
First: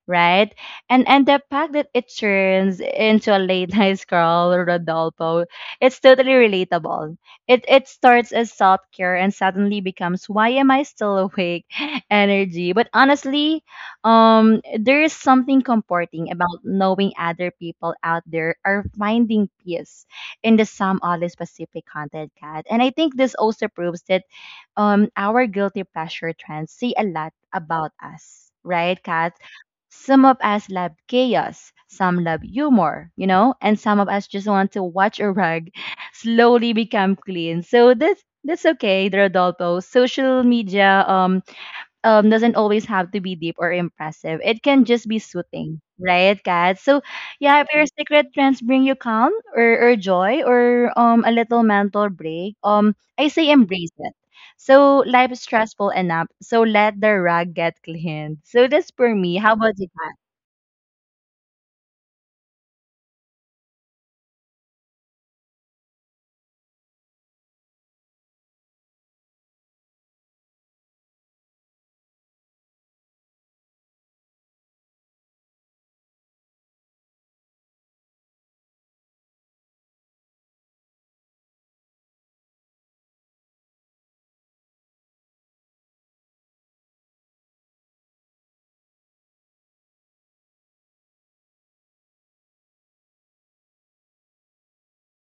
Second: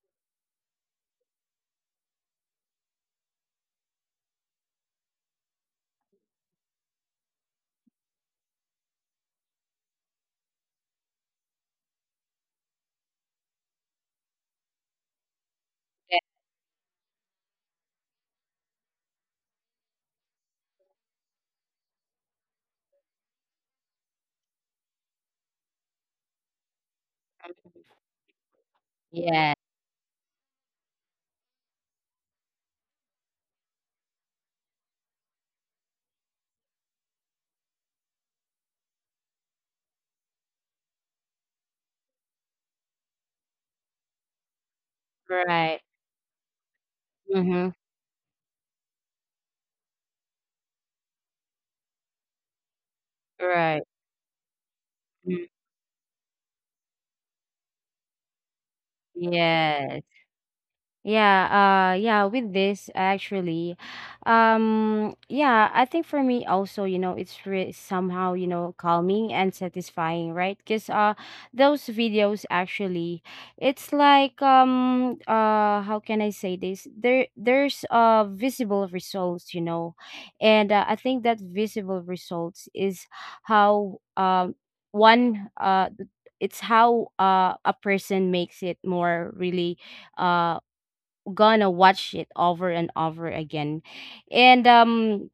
right? And the fact that it turns into a late night scroll or Rodolfo, it's totally relatable. It starts as self care and suddenly becomes why am I still awake energy. But honestly, there is something
Yeah,
comforting about knowing other people out there are finding peace in the some oddly specific content, cat. And I think this also proves that our guilty pleasure trends say a lot about us. Right, Kat?
yeah,
Some of us love chaos, some love humor, you know, and some of us just want to watch a rug slowly become clean. So that's okay, They're Rodolfo. Social media doesn't always have to be deep or impressive. It can just be
right.
soothing, right, Kat? So yeah, if
Mhm.
your secret trends bring you calm or joy or a little mental break, I say
Right.
embrace it. So life is
Mhm.
stressful enough. So let the rug get cleaned. So that's for me. How about you?
Yes. Yeah, yeah, with this actually. Yeah, I think for me also, you know, it's somehow, you know, calming and satisfying, right? Cuz those videos actually, it's like, how can I say this? There's visible results, you know. And I think that visible results is how one it's how a person makes it more really uh gonna watch it over and over again. And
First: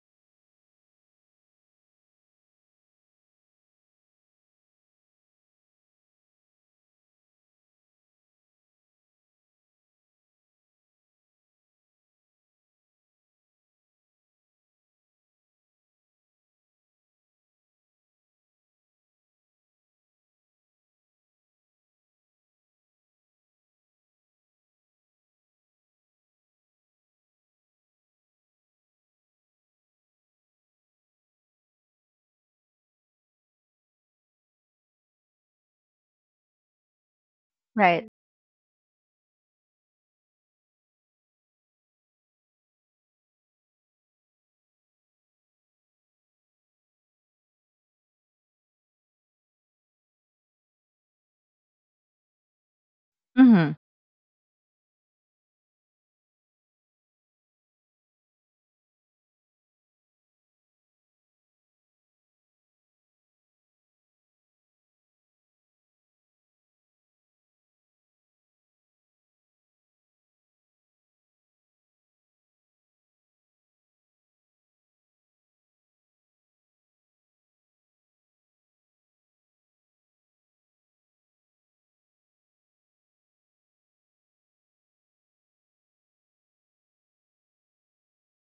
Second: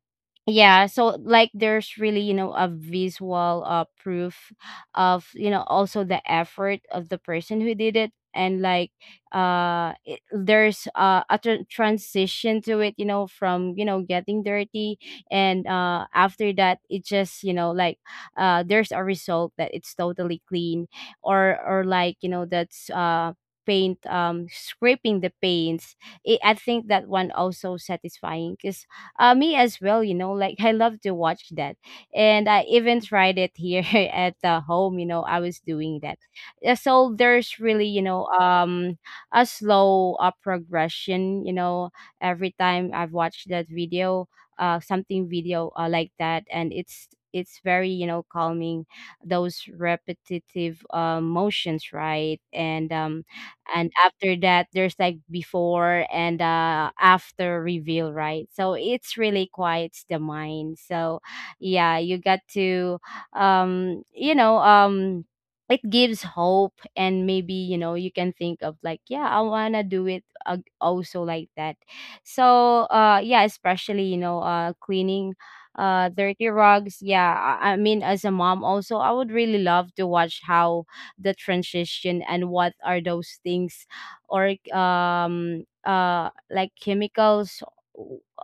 yeah, so like, there's really, you know, a visual proof of, you know, also the effort of the person who did it. And like there's a transition to it, you know, from, you know, getting dirty. And after that, it just, you know, like there's a result that it's totally clean. Or like, you know, that's paint, scraping the paints, it, I think that one also satisfying, because, me as well, you know, like, I love to watch that. And I even tried it here at the home, you know, I was doing that. So there's really, you
Right.
know, a slow progression, you know, every time I've watched that video, something video like that, and it's very, you know, calming, those repetitive motions, right? And um
hmm
and after that there's like before and after reveal, right? So it's really quiets the mind. Yeah, you got to you know it gives hope and maybe, you know, you can think of like, yeah, I want to do it, also like that. So yeah, especially, you know, cleaning dirty rugs. Yeah, I mean, as a mom also, I would really love to watch how the transition and what are those things or like chemicals,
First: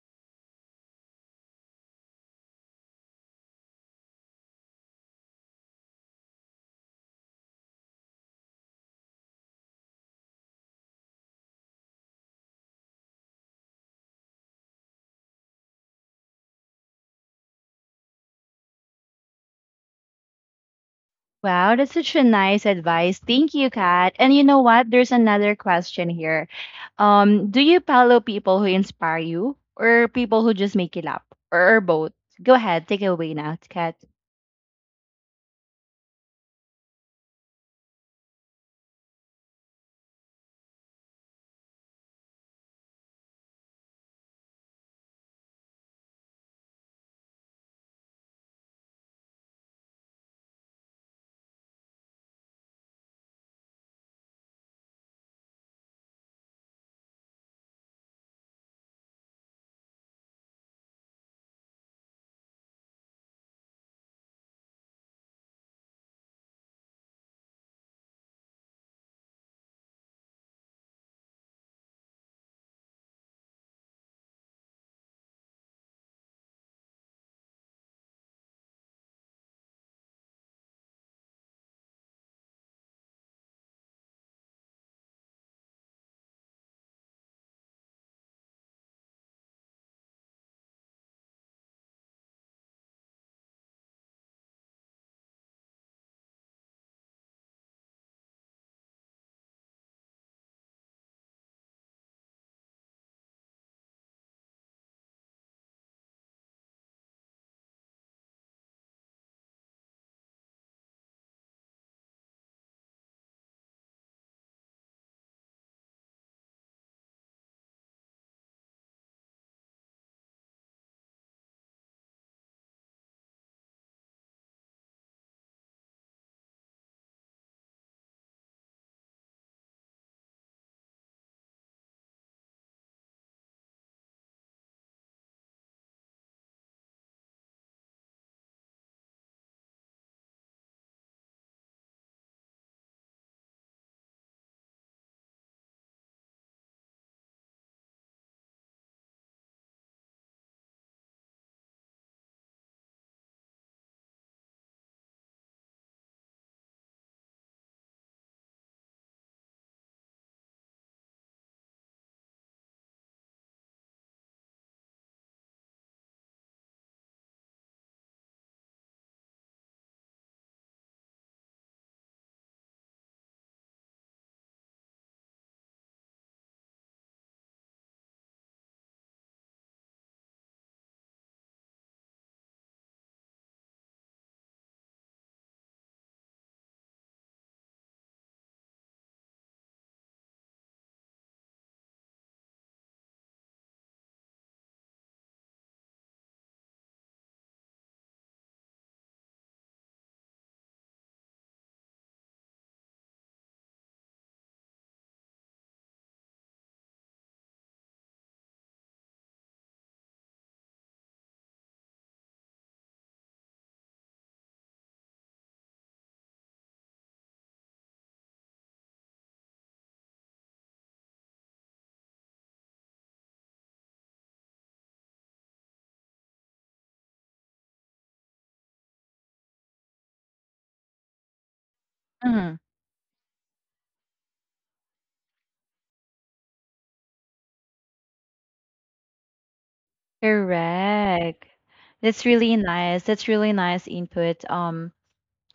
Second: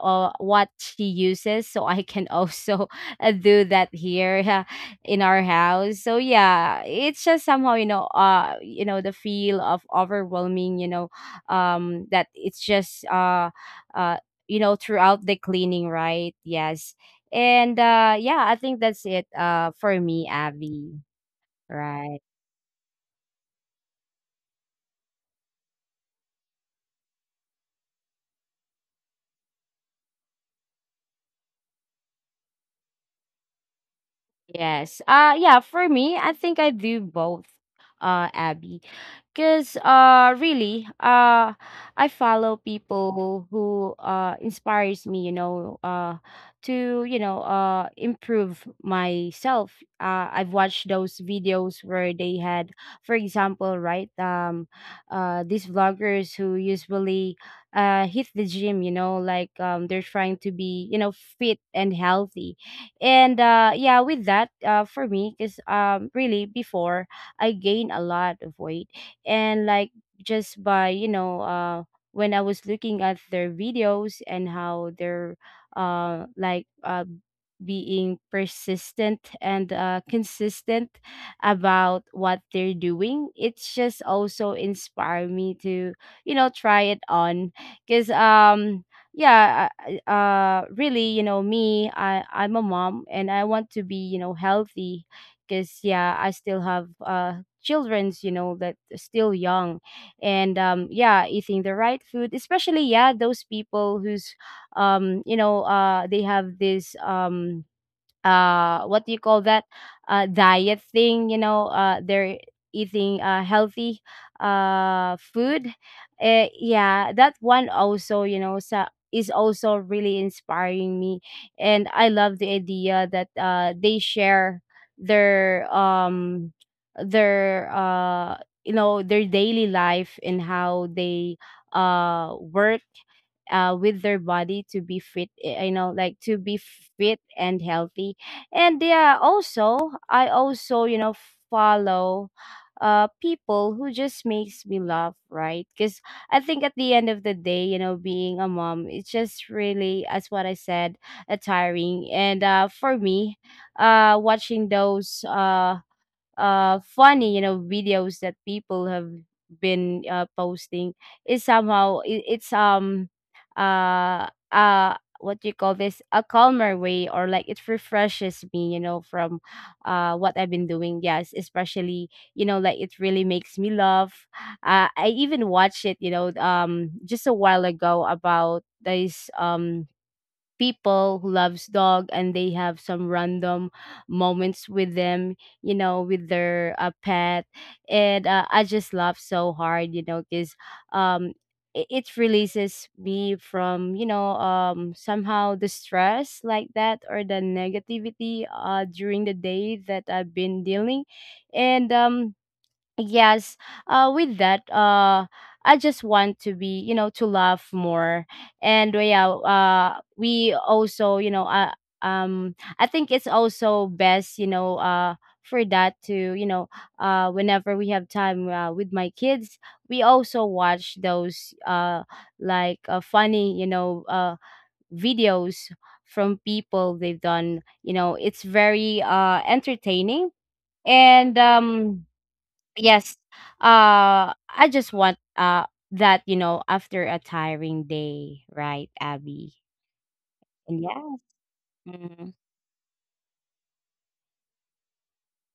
what she uses, so I can also do that here, in our house. So yeah, it's just somehow, you know, the feel of overwhelming, you know, that it's just uh you know, throughout the cleaning, right? Yes. And yeah, I think that's it, for me, Abby.
Wow, that's such
Right.
a nice advice. Thank you, Kat. And you know what? There's another question here. Do you follow people who inspire you or people who just make you laugh or both? Go ahead, take it away now, Kat.
Yes. Yeah, for me, I think I do both. Abby. Cuz really, I follow people who inspires me, you know, to, you know, improve myself. I've watched those videos where they had, for example, right, these vloggers who usually hit the gym, you know, like they're trying to be, you know, fit and healthy. And yeah, with that, for me, because really before, I gained a lot of weight. And like, just by, you know, when I was looking at their videos and how they're uh like uh being persistent and consistent about what they're doing, it's just also inspired me to, you know, try it on. Because yeah really, you know, me, I'm a mom and I want to be, you know, healthy. Because yeah, I still have children's, you know, that are still young. And yeah, eating the right food, especially yeah, those people who's, you know, they have this what do you call that, diet thing, you know, they're eating healthy food. Yeah, that one also, you know, so is also really inspiring me. And I love the idea that they share their their uh you know, their daily life and how they work, with their body to be fit, you know, like to be fit and healthy. And yeah, also I also, you know, follow people who just makes me laugh, right? Because I think at the end of the day, you know, being a mom, it's just really, as what I said, a tiring. And for me, watching those funny, you know, videos that people have been, posting is somehow it, it's uh uh what do you call this, a calmer way, or like it refreshes me, you know, from what I've been doing. Yes, especially, you know, like it really makes me laugh. I even watched it, you know, just a while ago about this, people who loves dog and they have some random moments with them, you know, with their pet. And I just laugh so hard, you know, because um it releases me from, you know, somehow the stress like that, or the negativity during the day that I've been dealing. And yes, with that, I just want to be, you know, to laugh more. And yeah, we also, you know, I think it's also best, you know, for that to, you know, whenever we have time, with my kids, we also watch those funny, you know, videos from people they've done, you know, it's very entertaining. And
hmm
yes. I just want that, you know, after a tiring day, right, Abby? And yes.
Correct. That's
Mhm,
really nice. That's really nice input, um,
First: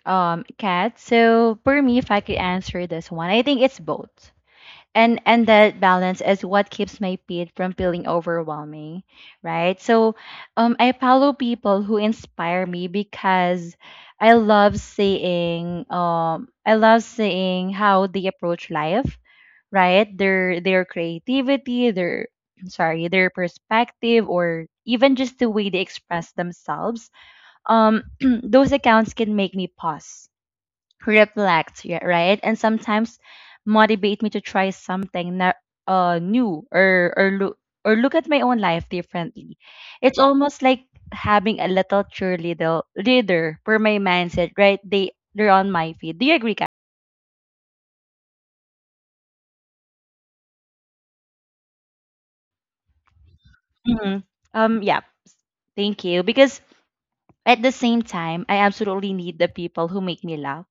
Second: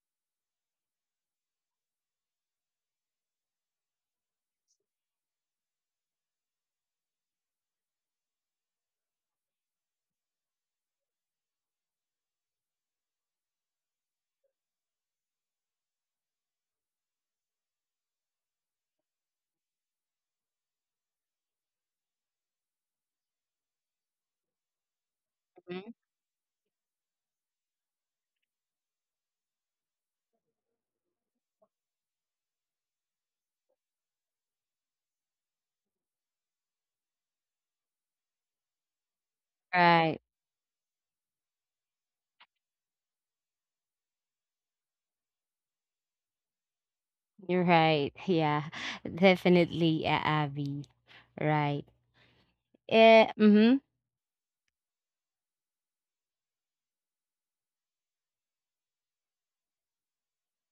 um, Kat. So for me, if I could answer this one, I think it's both. And that balance is what keeps my feed from feeling overwhelming, right? So I follow people who inspire me because I love seeing I love seeing how they approach life, right? Their creativity, their sorry, their perspective, or even just the way they
mhm.
express themselves. um those accounts can make me pause, reflect, yeah, right? And sometimes motivate me to try something new or look at my own life differently. It's
Right.
almost like having a little cheerleader leader for my mindset, right? They they're on my feet. Do you agree, Kat?
You're right. Yeah. Definitely, Abby. Right. Mhm.
Mhm. Yeah, thank you. Because at the same time, I absolutely need the people who make me laugh,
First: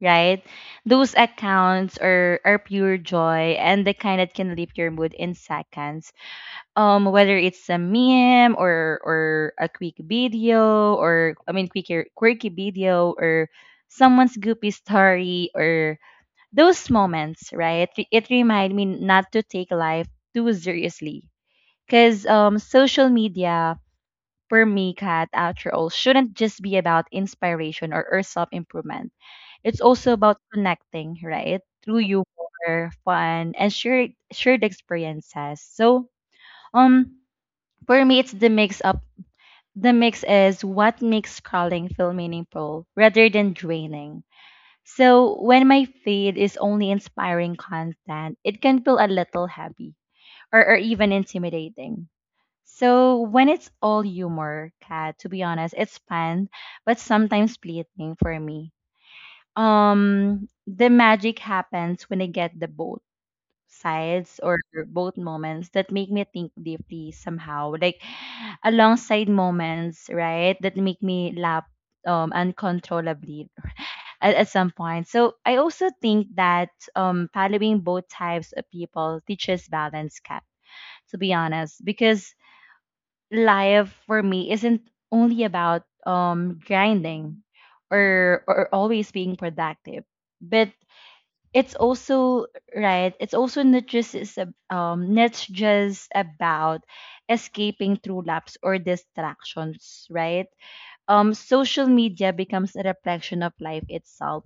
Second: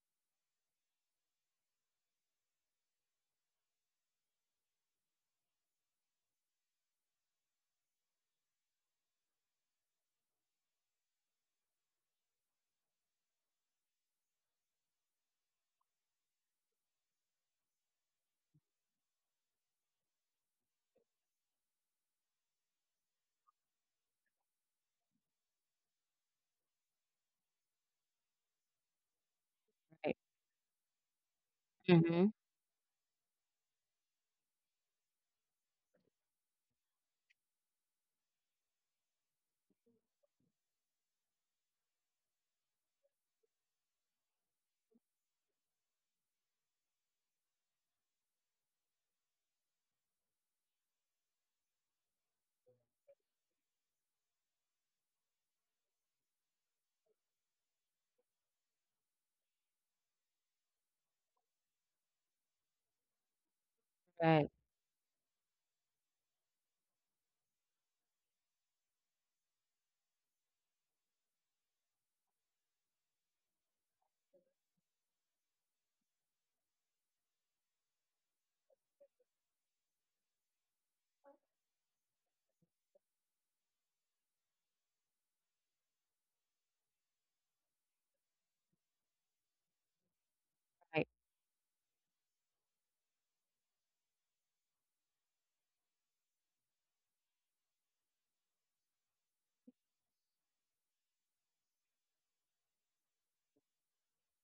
right? Those accounts are pure joy and the kind that can lift your mood in seconds. Whether it's a meme or a quicker quirky video or someone's goopy story or those moments, right? It remind me not to take life too seriously. Cause social media for me, Kat, after all, shouldn't just be about inspiration or self improvement. It's also
Right.
about connecting, right? Through
Mhm.
humor, fun, and shared experiences. So um for me, it's the mix up. The mix is what makes scrolling feel meaningful rather than draining. So when my feed is only inspiring content, it can feel a little heavy or even intimidating. So when it's all humor, cat, to be honest, it's fun, but sometimes fleeting for me. The magic happens when I get the both sides
Right.
or both moments that make me think deeply somehow like alongside moments, right, that make me laugh uncontrollably at some point. So I also think that following both types of people teaches balance, cat, to be honest, because life for me isn't only about grinding or always being productive, but
Right.
it's also right, it's also not just not just about escaping through laps or distractions, right? Social media becomes a reflection of life itself.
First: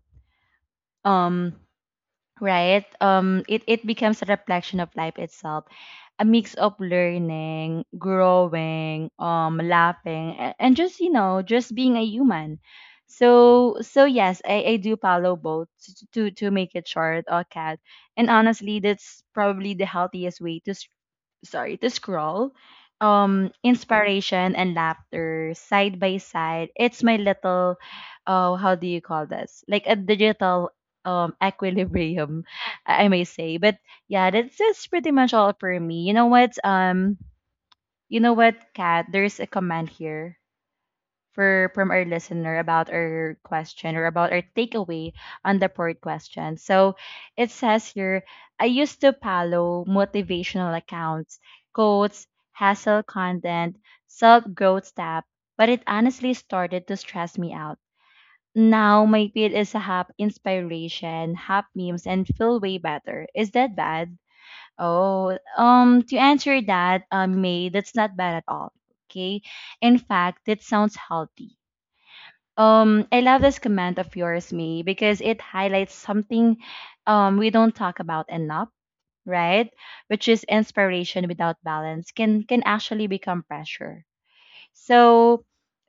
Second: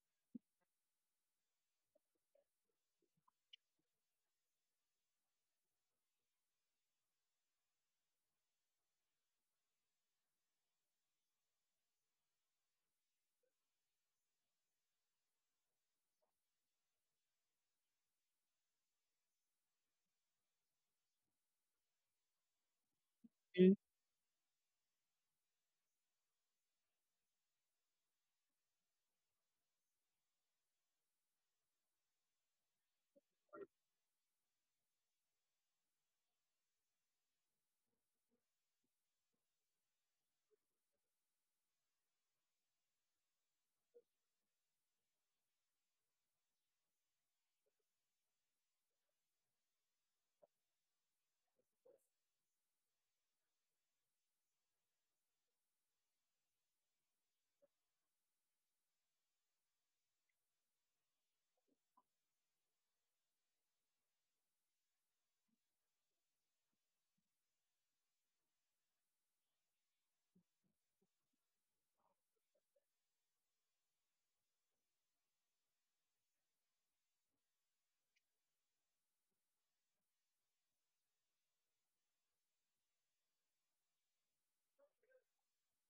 um right? It becomes a reflection of life itself, a mix of learning, growing, laughing, and just you know, just being a human. So so yes, I do follow both to make it short or cat. And honestly, that's probably the healthiest way to sorry, to scroll.
Mm,
Inspiration and laughter side by side. It's my little, how do you call this? Like a digital equilibrium, I may say. But yeah, that's just pretty much all for me. You know what? You know what, Kat? There's a comment here for from our listener about our question or about our takeaway on the port question. So it says here, I used to follow motivational accounts, quotes, hassle content, self-growth stuff, but it honestly started to stress me out. Now my feed is a half inspiration, half memes, and feel way better. Is that bad? Oh, to answer that, May, that's not bad at all. Okay, in fact, it sounds healthy. I love this comment of yours, May, because it highlights something we don't talk about enough, right? Which is inspiration without balance can actually become pressure. So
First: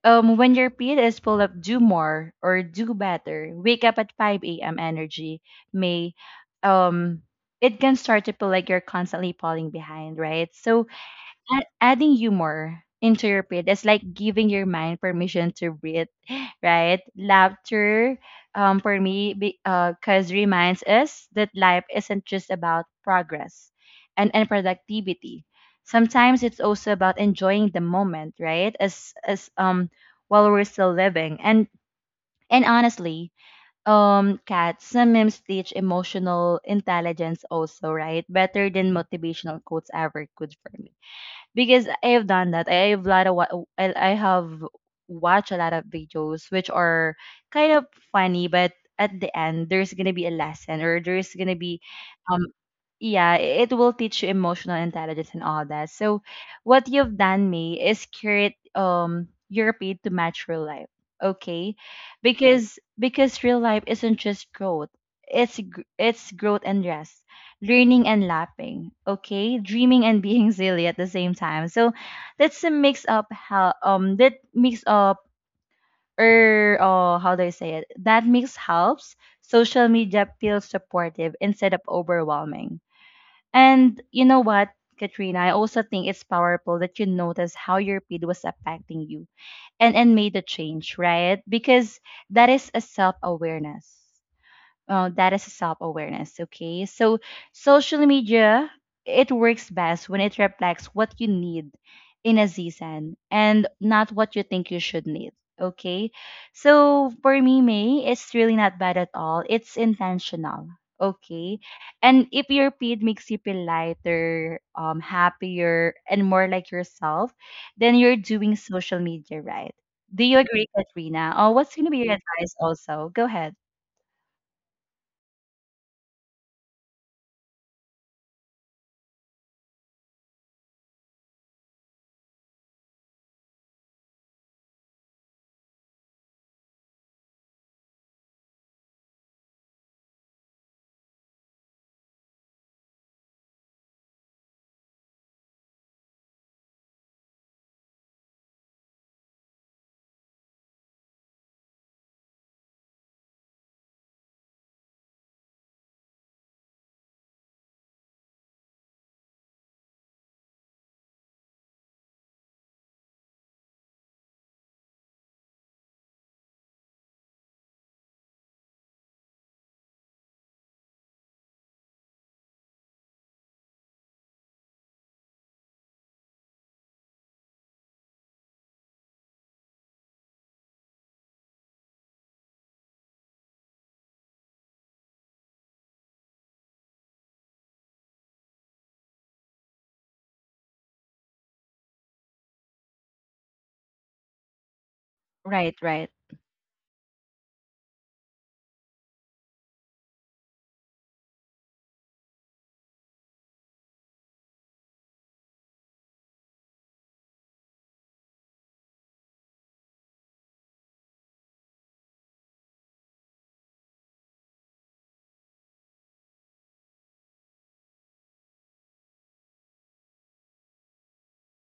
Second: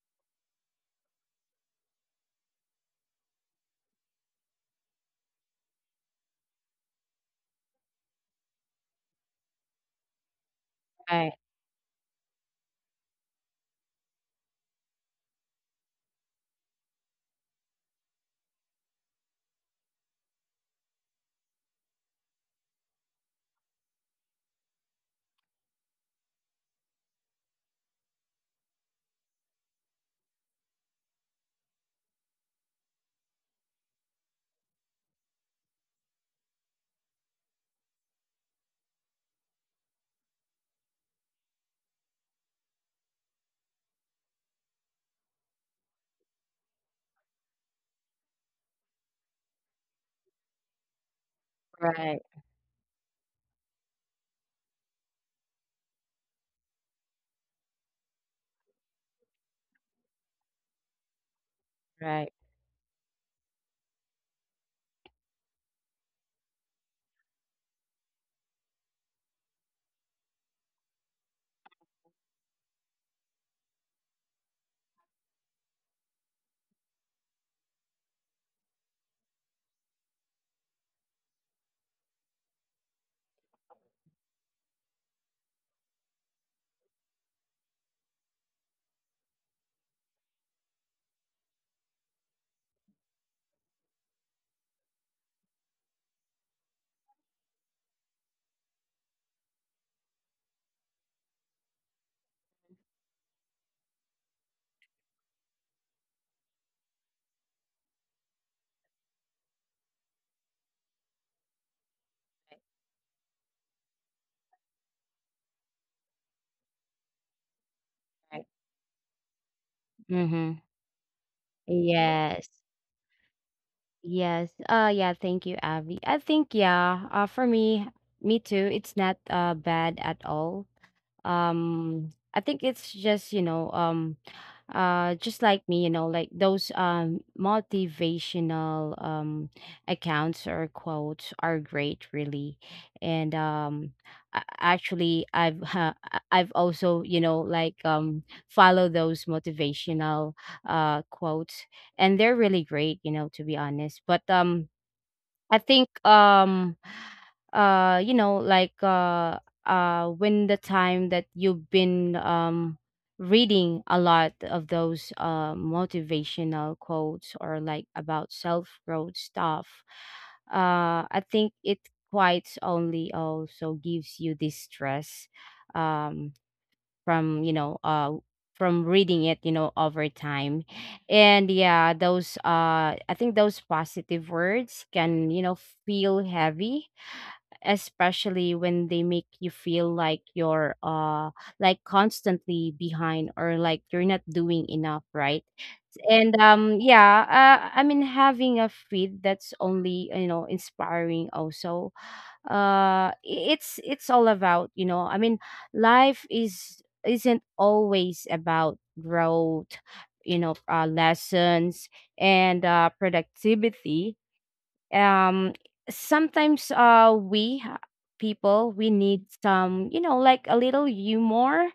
um when your feed is full of do more or do better, wake up at 5 a.m. energy may um it can start to feel like you're constantly falling behind, right? So
right.
adding humor into your feed, is like giving your mind permission to breathe, right? Laughter, for me, because reminds us that life isn't just about progress and productivity. Sometimes it's also about enjoying the moment, right? As while we're still living. And honestly, cats sometimes teach emotional intelligence also, right? Better than motivational quotes ever could for me because I have done that. I have watched a lot of videos which are kind of funny, but at the end there's gonna be a lesson or there's gonna be
Right.
um, yeah, it will teach you emotional intelligence and all that. So, what you've done, May, is create your paid to match real life. Okay,
Right.
because real life isn't just growth; it's growth and rest, learning and laughing. Okay, dreaming and being silly at the same time. So, that's a mix up. How do I say it? That mix helps social media feel supportive instead of overwhelming and you know what, Katrina, I also think it's powerful that you notice how your feed was affecting you and made a change, right? Because that is a self awareness. That is self awareness. Okay. So social media, it works best when it reflects what you need in a season and not what you think you should need. Okay. So for me, May, it's really not bad at all. It's intentional. Okay. And if your feed makes you feel lighter, happier, and more like yourself, then you're
Right.
doing social media right. Do you
Mhm.
agree, Katrina? Oh, what's going to be your
Yes.
advice also? Go ahead.
Yes. Yeah, thank you, Abby. I think yeah, for me, me too. It's not bad at all. I think it's just, you know, just like me, you know, like those motivational accounts or quotes are great, really. And actually, I've also, you know, like, follow those motivational quotes, and they're really great, you know, to be honest. But I think you know, when the time that you've been reading a lot of those, motivational quotes, or like about self-growth stuff, I think it quite only also gives you this stress, um from, you know, from reading it, you know, over time. And yeah, those I think those positive words can, you know, feel heavy, especially when they make you feel like you're like constantly behind, or like you're not doing enough, right?
Right, right.
And yeah, I mean, having a feed that's only, you know, inspiring also. It's all about, you know, I mean, life is isn't always about growth, you know, lessons and productivity. Um sometimes people we need some, you know, like a little humor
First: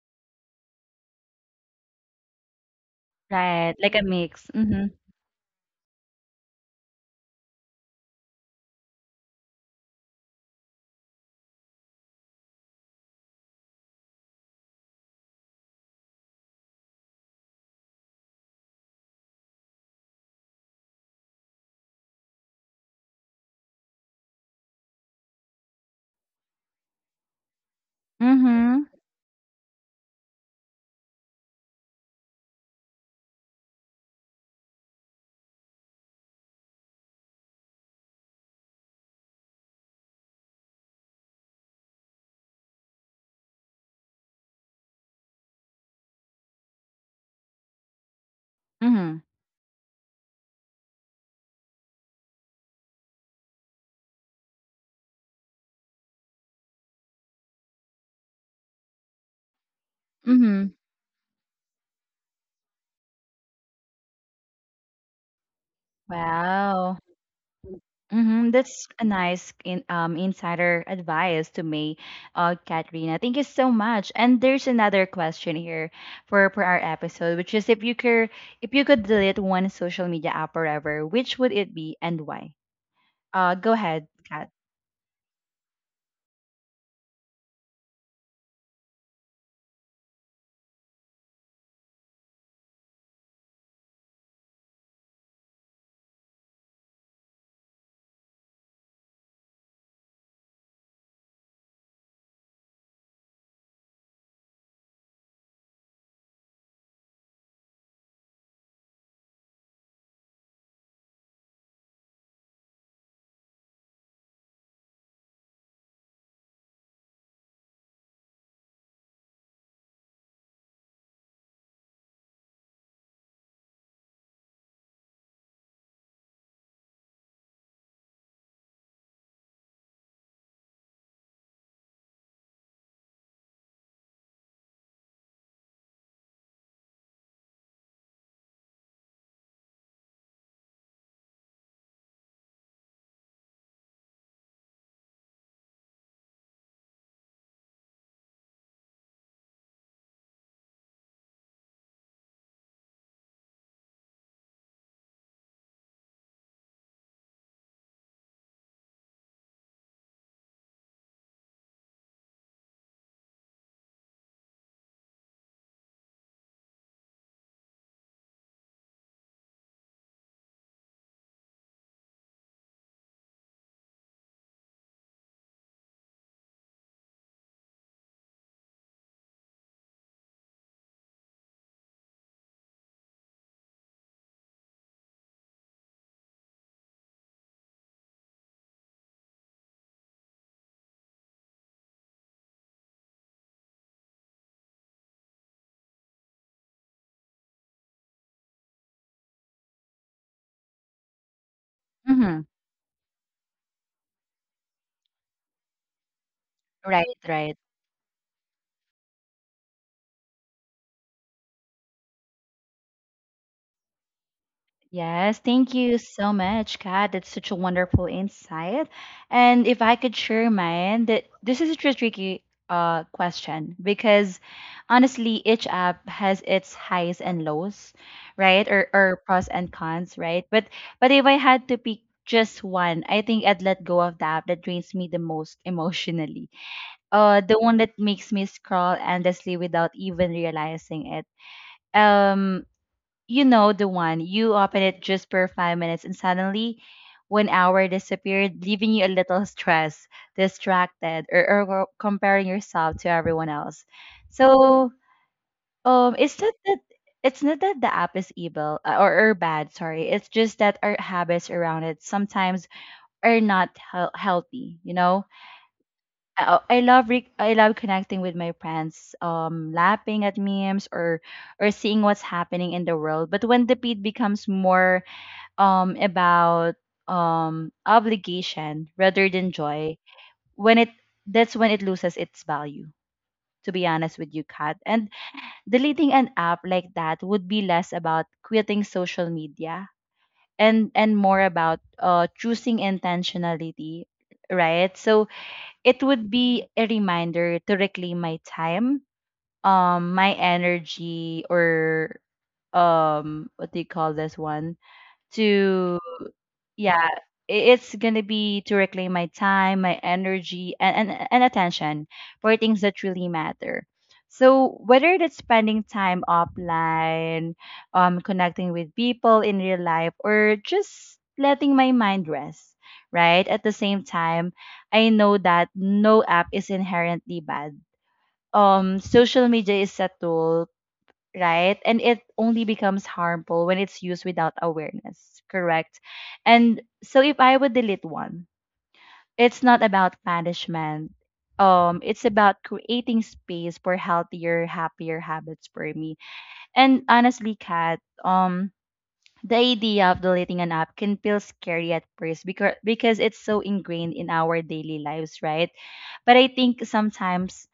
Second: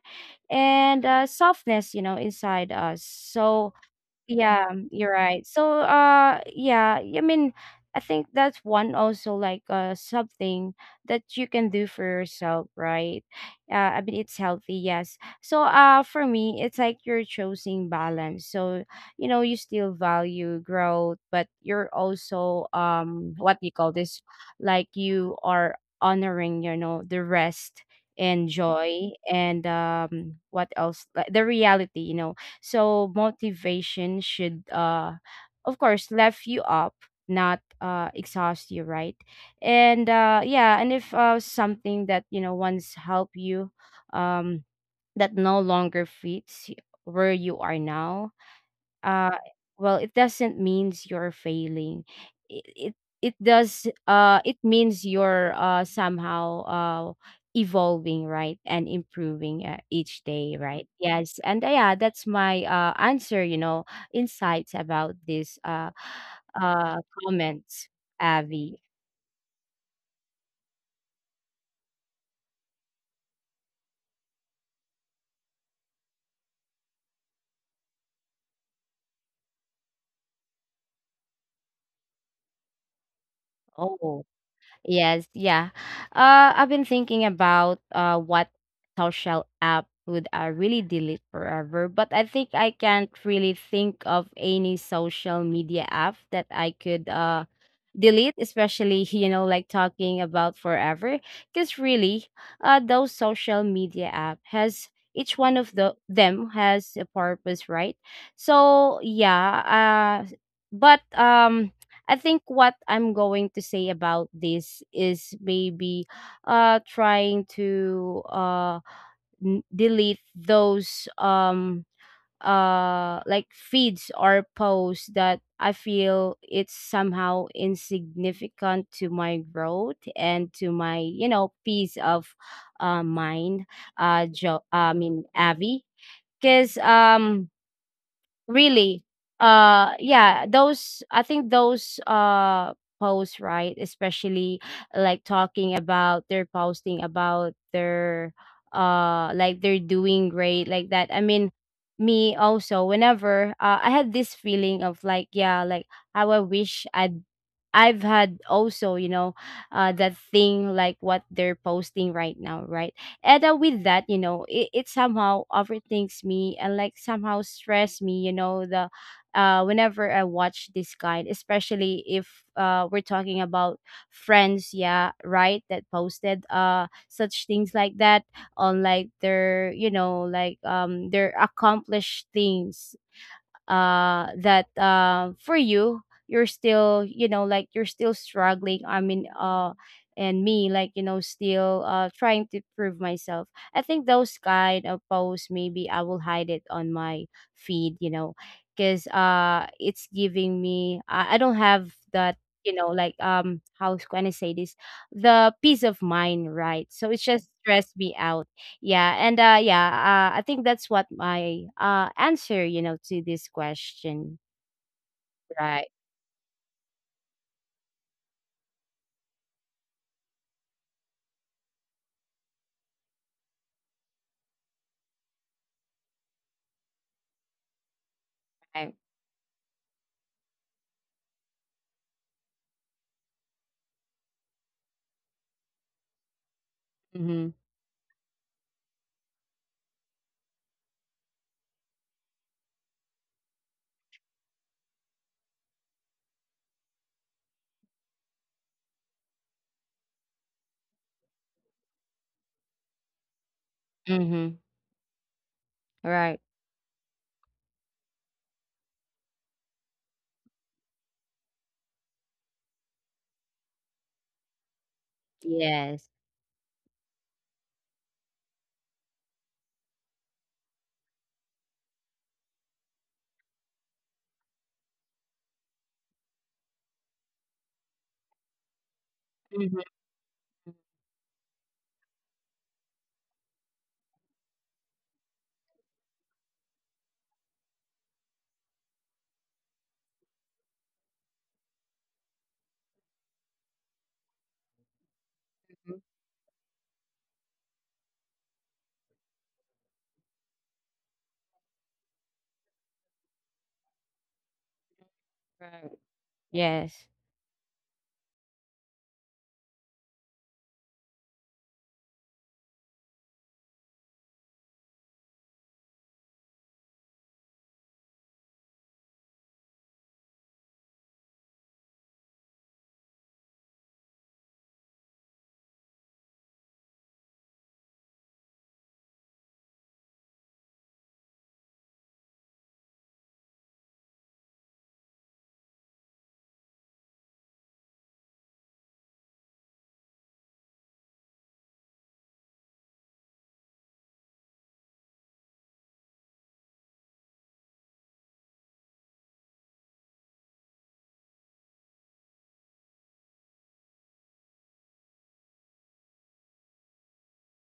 and softness, you know, inside us. So
Right, like a mix.
yeah,
Mhm.
you're right. So, yeah, I mean, I think that's one also, like something that you can do for yourself, right? I mean, it's healthy, yes. So, for me, it's like you're choosing balance. So, you know, you still value growth, but you're also, what do you call this? Like you are honoring, you know, the rest and
Mhm.
joy, and what else, like the reality, you know. So motivation should, of course, lift you up, not exhaust you, right? And yeah, and if something that, you know, once helped you um that no longer fits where you are now,
Mhm.
uh well, it doesn't means you're failing. It it, it does uh it means you're somehow evolving, right, and improving, each day,
Mhm.
right? Yes. And yeah, that's my answer, you know, insights about this
Wow.
uh comments,
Mhm.
Avi.
That's a nice insider advice to me, Katrina. Thank you so much. And there's another question here for our episode, which is if you could delete one social media app forever, which would it be and why? Go ahead,
Oh.
Kat.
Yes, yeah. I've been thinking about what social app would I really delete forever, but I think I can't really think of any social media app that I could delete, especially you know, like talking about forever, because really, those social media app has each one of the them has a purpose, right? So yeah, but I think what I'm going to say about this is maybe trying to delete those like feeds or posts that I feel it's somehow insignificant to my growth and to my, you know, peace of mind, I mean Avi. Because really, yeah, those, I think those posts, right, especially like talking about their posting about their like they're doing great like that, I mean, me also whenever, I had this feeling of like, yeah, like how I wish I'd, I've had also, you know, that thing like what they're posting right now, right? And with that, you know, it somehow overthinks me and like somehow stress me, you know, the whenever I watch this kind, especially if we're talking about friends, yeah, right, that posted such things like that, on like their, you know, like their accomplished things that for you, you're still, you know, like you're still struggling, I mean, and me, like, you know, still trying to prove myself. I think those kind of posts maybe I will hide it on my feed, you know, because it's giving me, I don't have that,
Mhm.
you know, like, how can I say this, the peace of mind, right? So it
Right,
just
right.
stressed me out. Yeah, and yeah, I think that's what my answer, you know, to this question.
Yes, thank
Right.
you so much, Kat. That's such a wonderful insight. And if I could share mine, that this is a tricky question because honestly, each app has its highs and lows, right?
Right.
Or pros and cons, right? But if I had to pick just one, I think I'd let go of the app that drains me the most emotionally.
Mhm.
The one that makes me scroll endlessly without even realizing it. Um, you know the one. You open it just for 5 minutes and suddenly 1 hour disappeared, leaving you a little stressed, distracted, or comparing yourself to everyone else.
Mhm.
So um it's
Right.
not that it's not that the app is evil or bad, sorry. It's just that our habits around it sometimes are not healthy, you know?
Yes.
I love I love connecting with my friends, laughing at memes or seeing what's happening in the world. But when the feed becomes more about obligation rather than
Mhm.
joy, when it that's when it loses its value. To be honest with you, Kat, and deleting an app like that would be less about quitting social media and more about choosing intentionality, right? So it would be a reminder to reclaim my time, my energy, or what do you call this one?
Right.
To
Yes.
yeah, it's gonna be to reclaim my time, my energy, and, and attention for things that really matter. So whether that's spending time offline, connecting with people in real life, or just letting my mind rest, right? At the same time, I know that no app is inherently bad. Social media is a tool, right? And it only becomes harmful when it's used without awareness, correct? And so if I would delete one, it's not about punishment. It's about creating space for healthier, happier habits for me. And honestly, Kat, the idea of deleting an app can feel scary at first because it's so ingrained in our daily lives, right? But I think sometimes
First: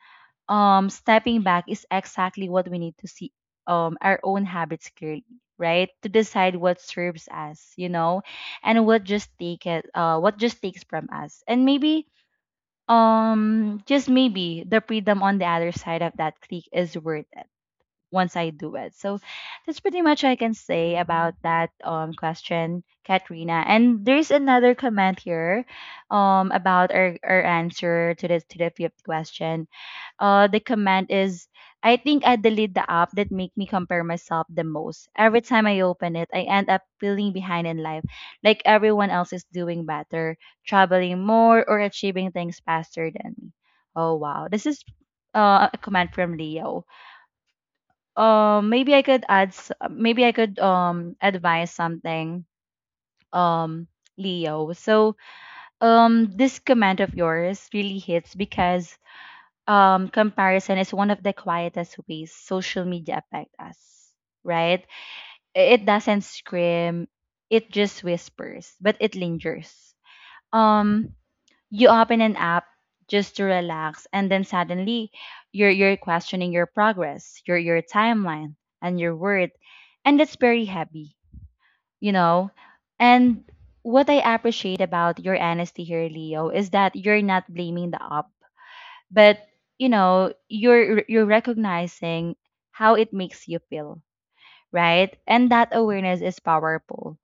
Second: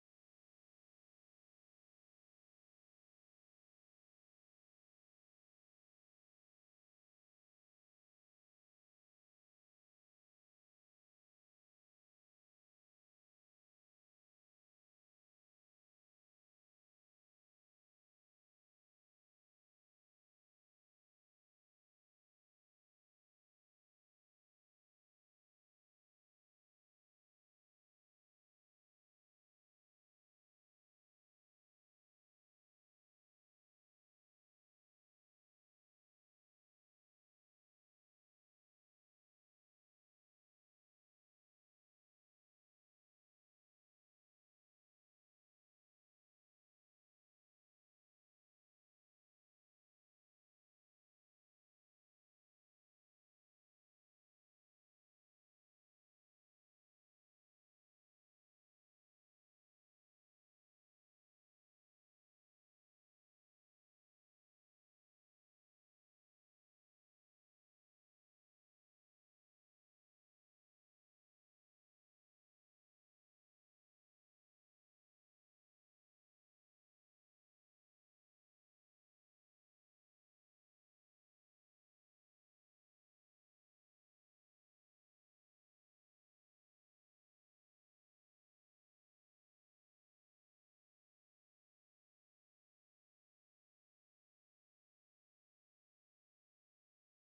stepping back is exactly what we need to see our own habits clearly, right? To decide what serves us, you know, and what just take it what just takes from us. And maybe just maybe the freedom on the other side of that click is worth it once I do it. So that's pretty much I can say about that question, Katrina. And there's another comment here about our answer to the fifth question. The comment is: I think I delete the app that make me compare myself the most. Every time I open it, I end up feeling behind in life, like everyone else is doing better, traveling more, or achieving things faster than me. Oh wow, this is a comment from Leo. Maybe I could add, maybe I could advise something. Um, Leo. So this comment of yours really hits because comparison is one of the quietest ways social media affect us, right? It doesn't scream, it just whispers, but it lingers. Um, you open an app just to relax, and then suddenly you're questioning your progress, your timeline, and your worth, and that's very heavy, you know. And what I appreciate about your honesty here, Leo, is that you're not blaming the app but you know you're recognizing how it makes you feel, right? And that awareness is powerful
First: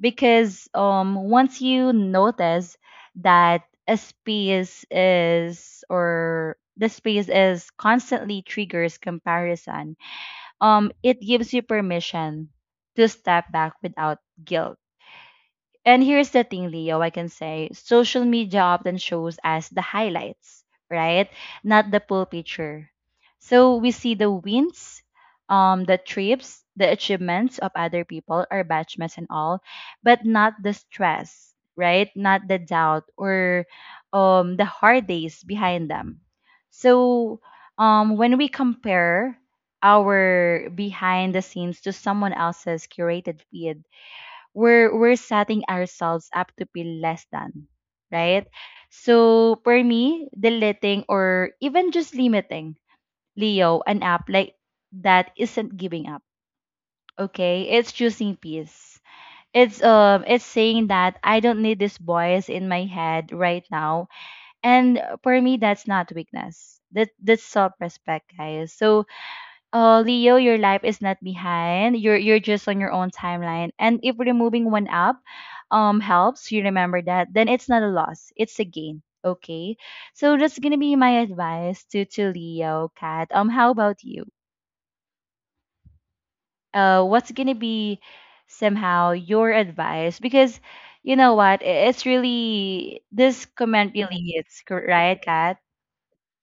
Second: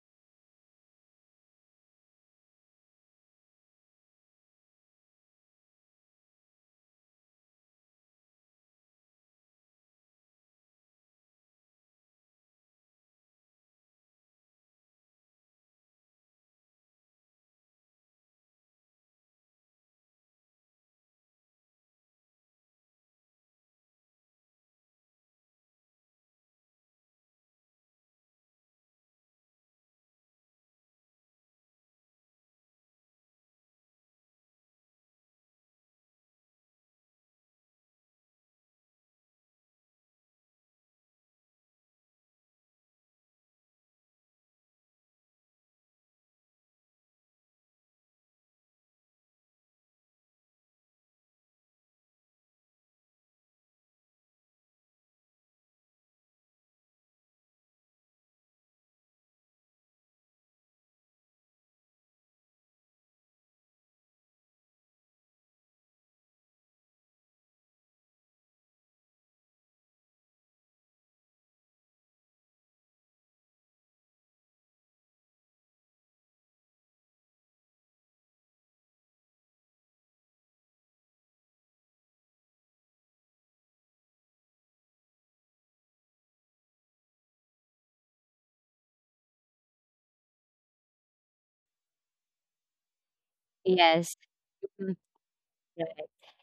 because once you notice that a space is or the space is constantly triggers comparison. It gives you permission to step back without guilt. And here's the thing, Leo, I can say social media often shows us the highlights, right? Not the full picture. So we see the wins, the trips, the achievements of other people, our batchmates and all, but not the stress, right? Not the doubt or the hard days behind them. So when we compare our behind the scenes to someone else's curated feed, we're setting ourselves up to feel less than, right? So for me, deleting or even just limiting, Leo, an app like that isn't giving up. Okay, it's choosing peace. It's it's saying that I don't need this voice in my head right now. And for me that's not weakness, that's self-respect, guys. So oh, Leo, your life is not behind. You're just on your own timeline. And if removing one app helps you remember that, then it's not a loss. It's a gain. Okay. So that's gonna be my advice to Leo, Kat. How about you? What's gonna be somehow your advice? Because you know what, it's really, this comment
Yes.
really hits,
Mhm.
right, Kat?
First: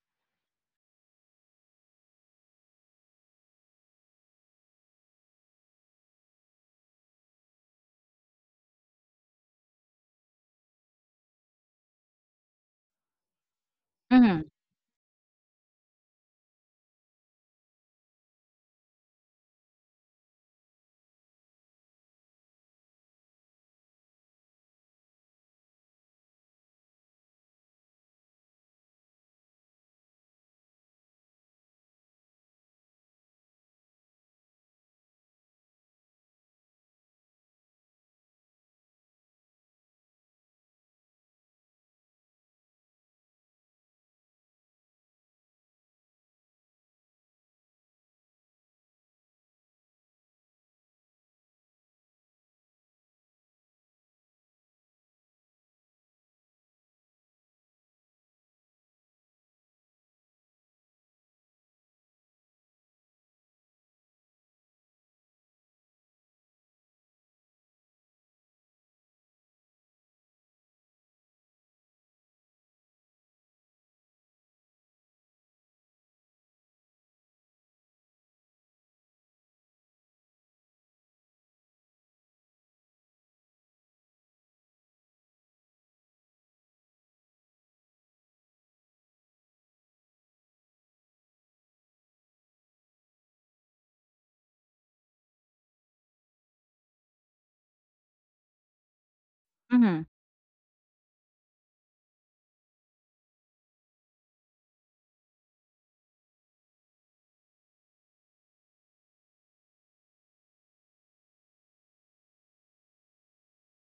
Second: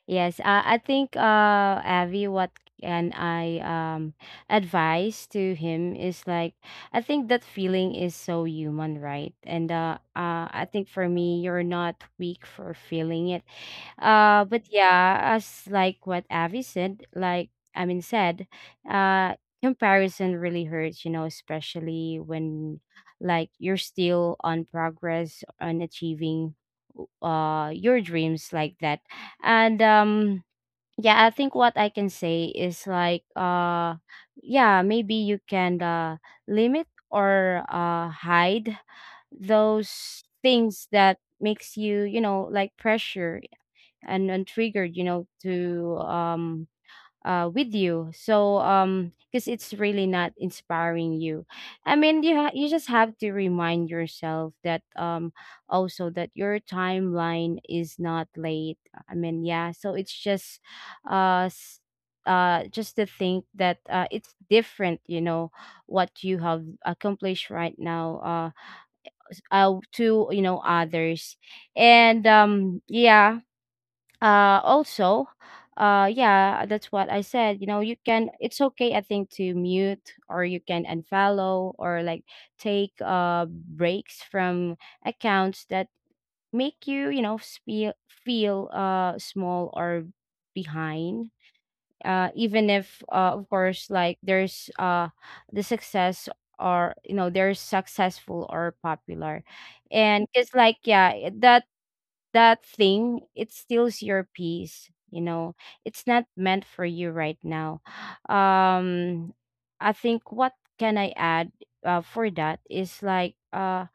Yes, I think Avi, what can I advise to him is like, I think that feeling is so human, right? And I think for me, you're not weak for feeling it.
Mm-hmm.
But yeah, as like what Avi said, like said, comparison really hurts, you know, especially when like you're still on progress on achieving your dreams like that. And yeah, I think what I can say is like, yeah, maybe you can limit or hide those things that makes you, you know, like pressure and triggered, you know, to with you. So because it's really not inspiring you. I mean, you you just have to remind yourself that also that your timeline is not late. I mean, yeah. So it's just uh. s- just to think that it's different, you know, what you have accomplished right now, to, you know, others. And yeah, also yeah, that's what I said, you know, you can, it's okay, I think to mute, or you can unfollow, or like take breaks from accounts that make you, you know, feel small or behind, even if, of course, like there's the success, or, you know, they're successful or popular.
Mm-hmm.
And it's like, yeah, that that thing, it steals your peace, you know, it's not meant for you right now. um I think what can I add, for that is like,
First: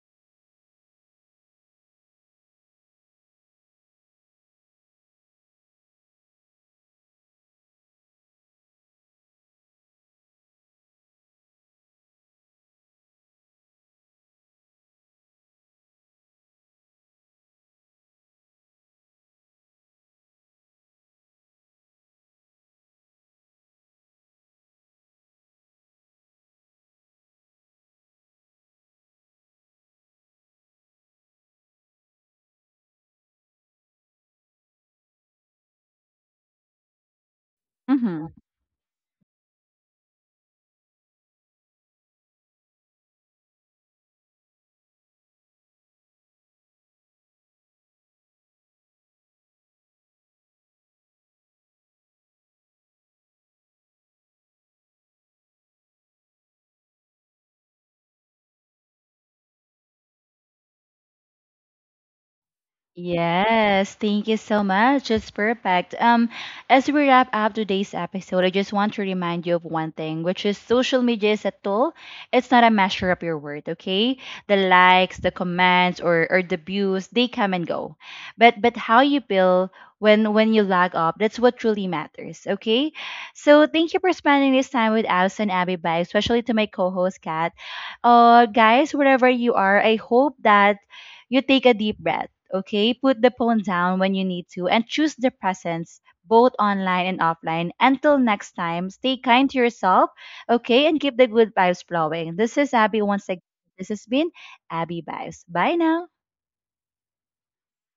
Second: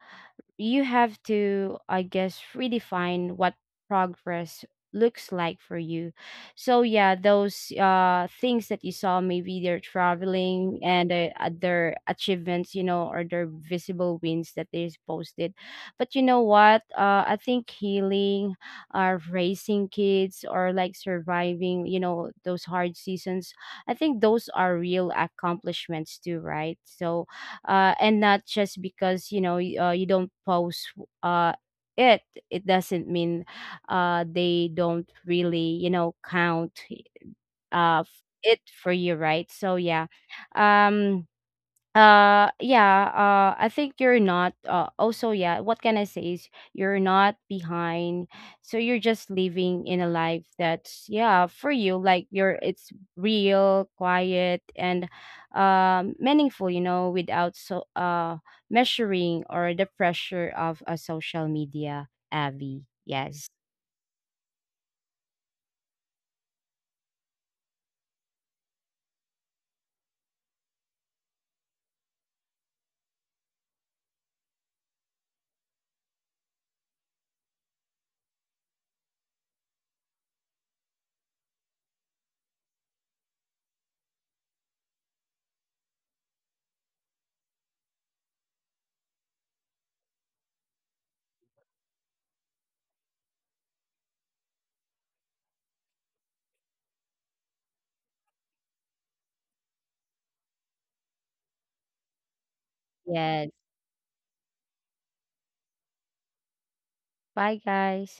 you have to, I guess, redefine what progress looks like for you. So yeah, those things that you saw, maybe they're traveling and other achievements, you know, or their visible wins that they posted. But you know what? I think healing, raising kids, or like surviving, you know, those hard seasons, I think those are real accomplishments too, right? So and not just because, you know, you don't post, uh, it, it doesn't mean, they don't really, you know, count,
Mm-hmm.
it for you, right? So yeah. um yeah, I think you're not, also, yeah, what can I say is you're not behind. So you're just living in a life that's, yeah, for you, like you're, it's real, quiet, and meaningful, you know, without so, measuring or the pressure of a social media, Abby. Yes.
Yes, thank you so much. It's perfect. As we wrap up today's episode, I just want to remind you of one thing, which is social media is a tool. It's not a measure of your worth, okay? The likes, the comments, or the views, they come and go. But how you feel when you log off, that's what truly matters, okay? So thank you for spending this time with us and Abby Bye, especially to my co-host Kat. Guys, wherever you are, I hope that you take a deep breath. Okay, put the phone down when you need to and choose the presence, both online and offline. Until next time, stay kind to yourself, okay, and keep the good vibes flowing. This is Abby once again.
Yes.
This has been Abby Vibes. Bye now.
Bye, guys.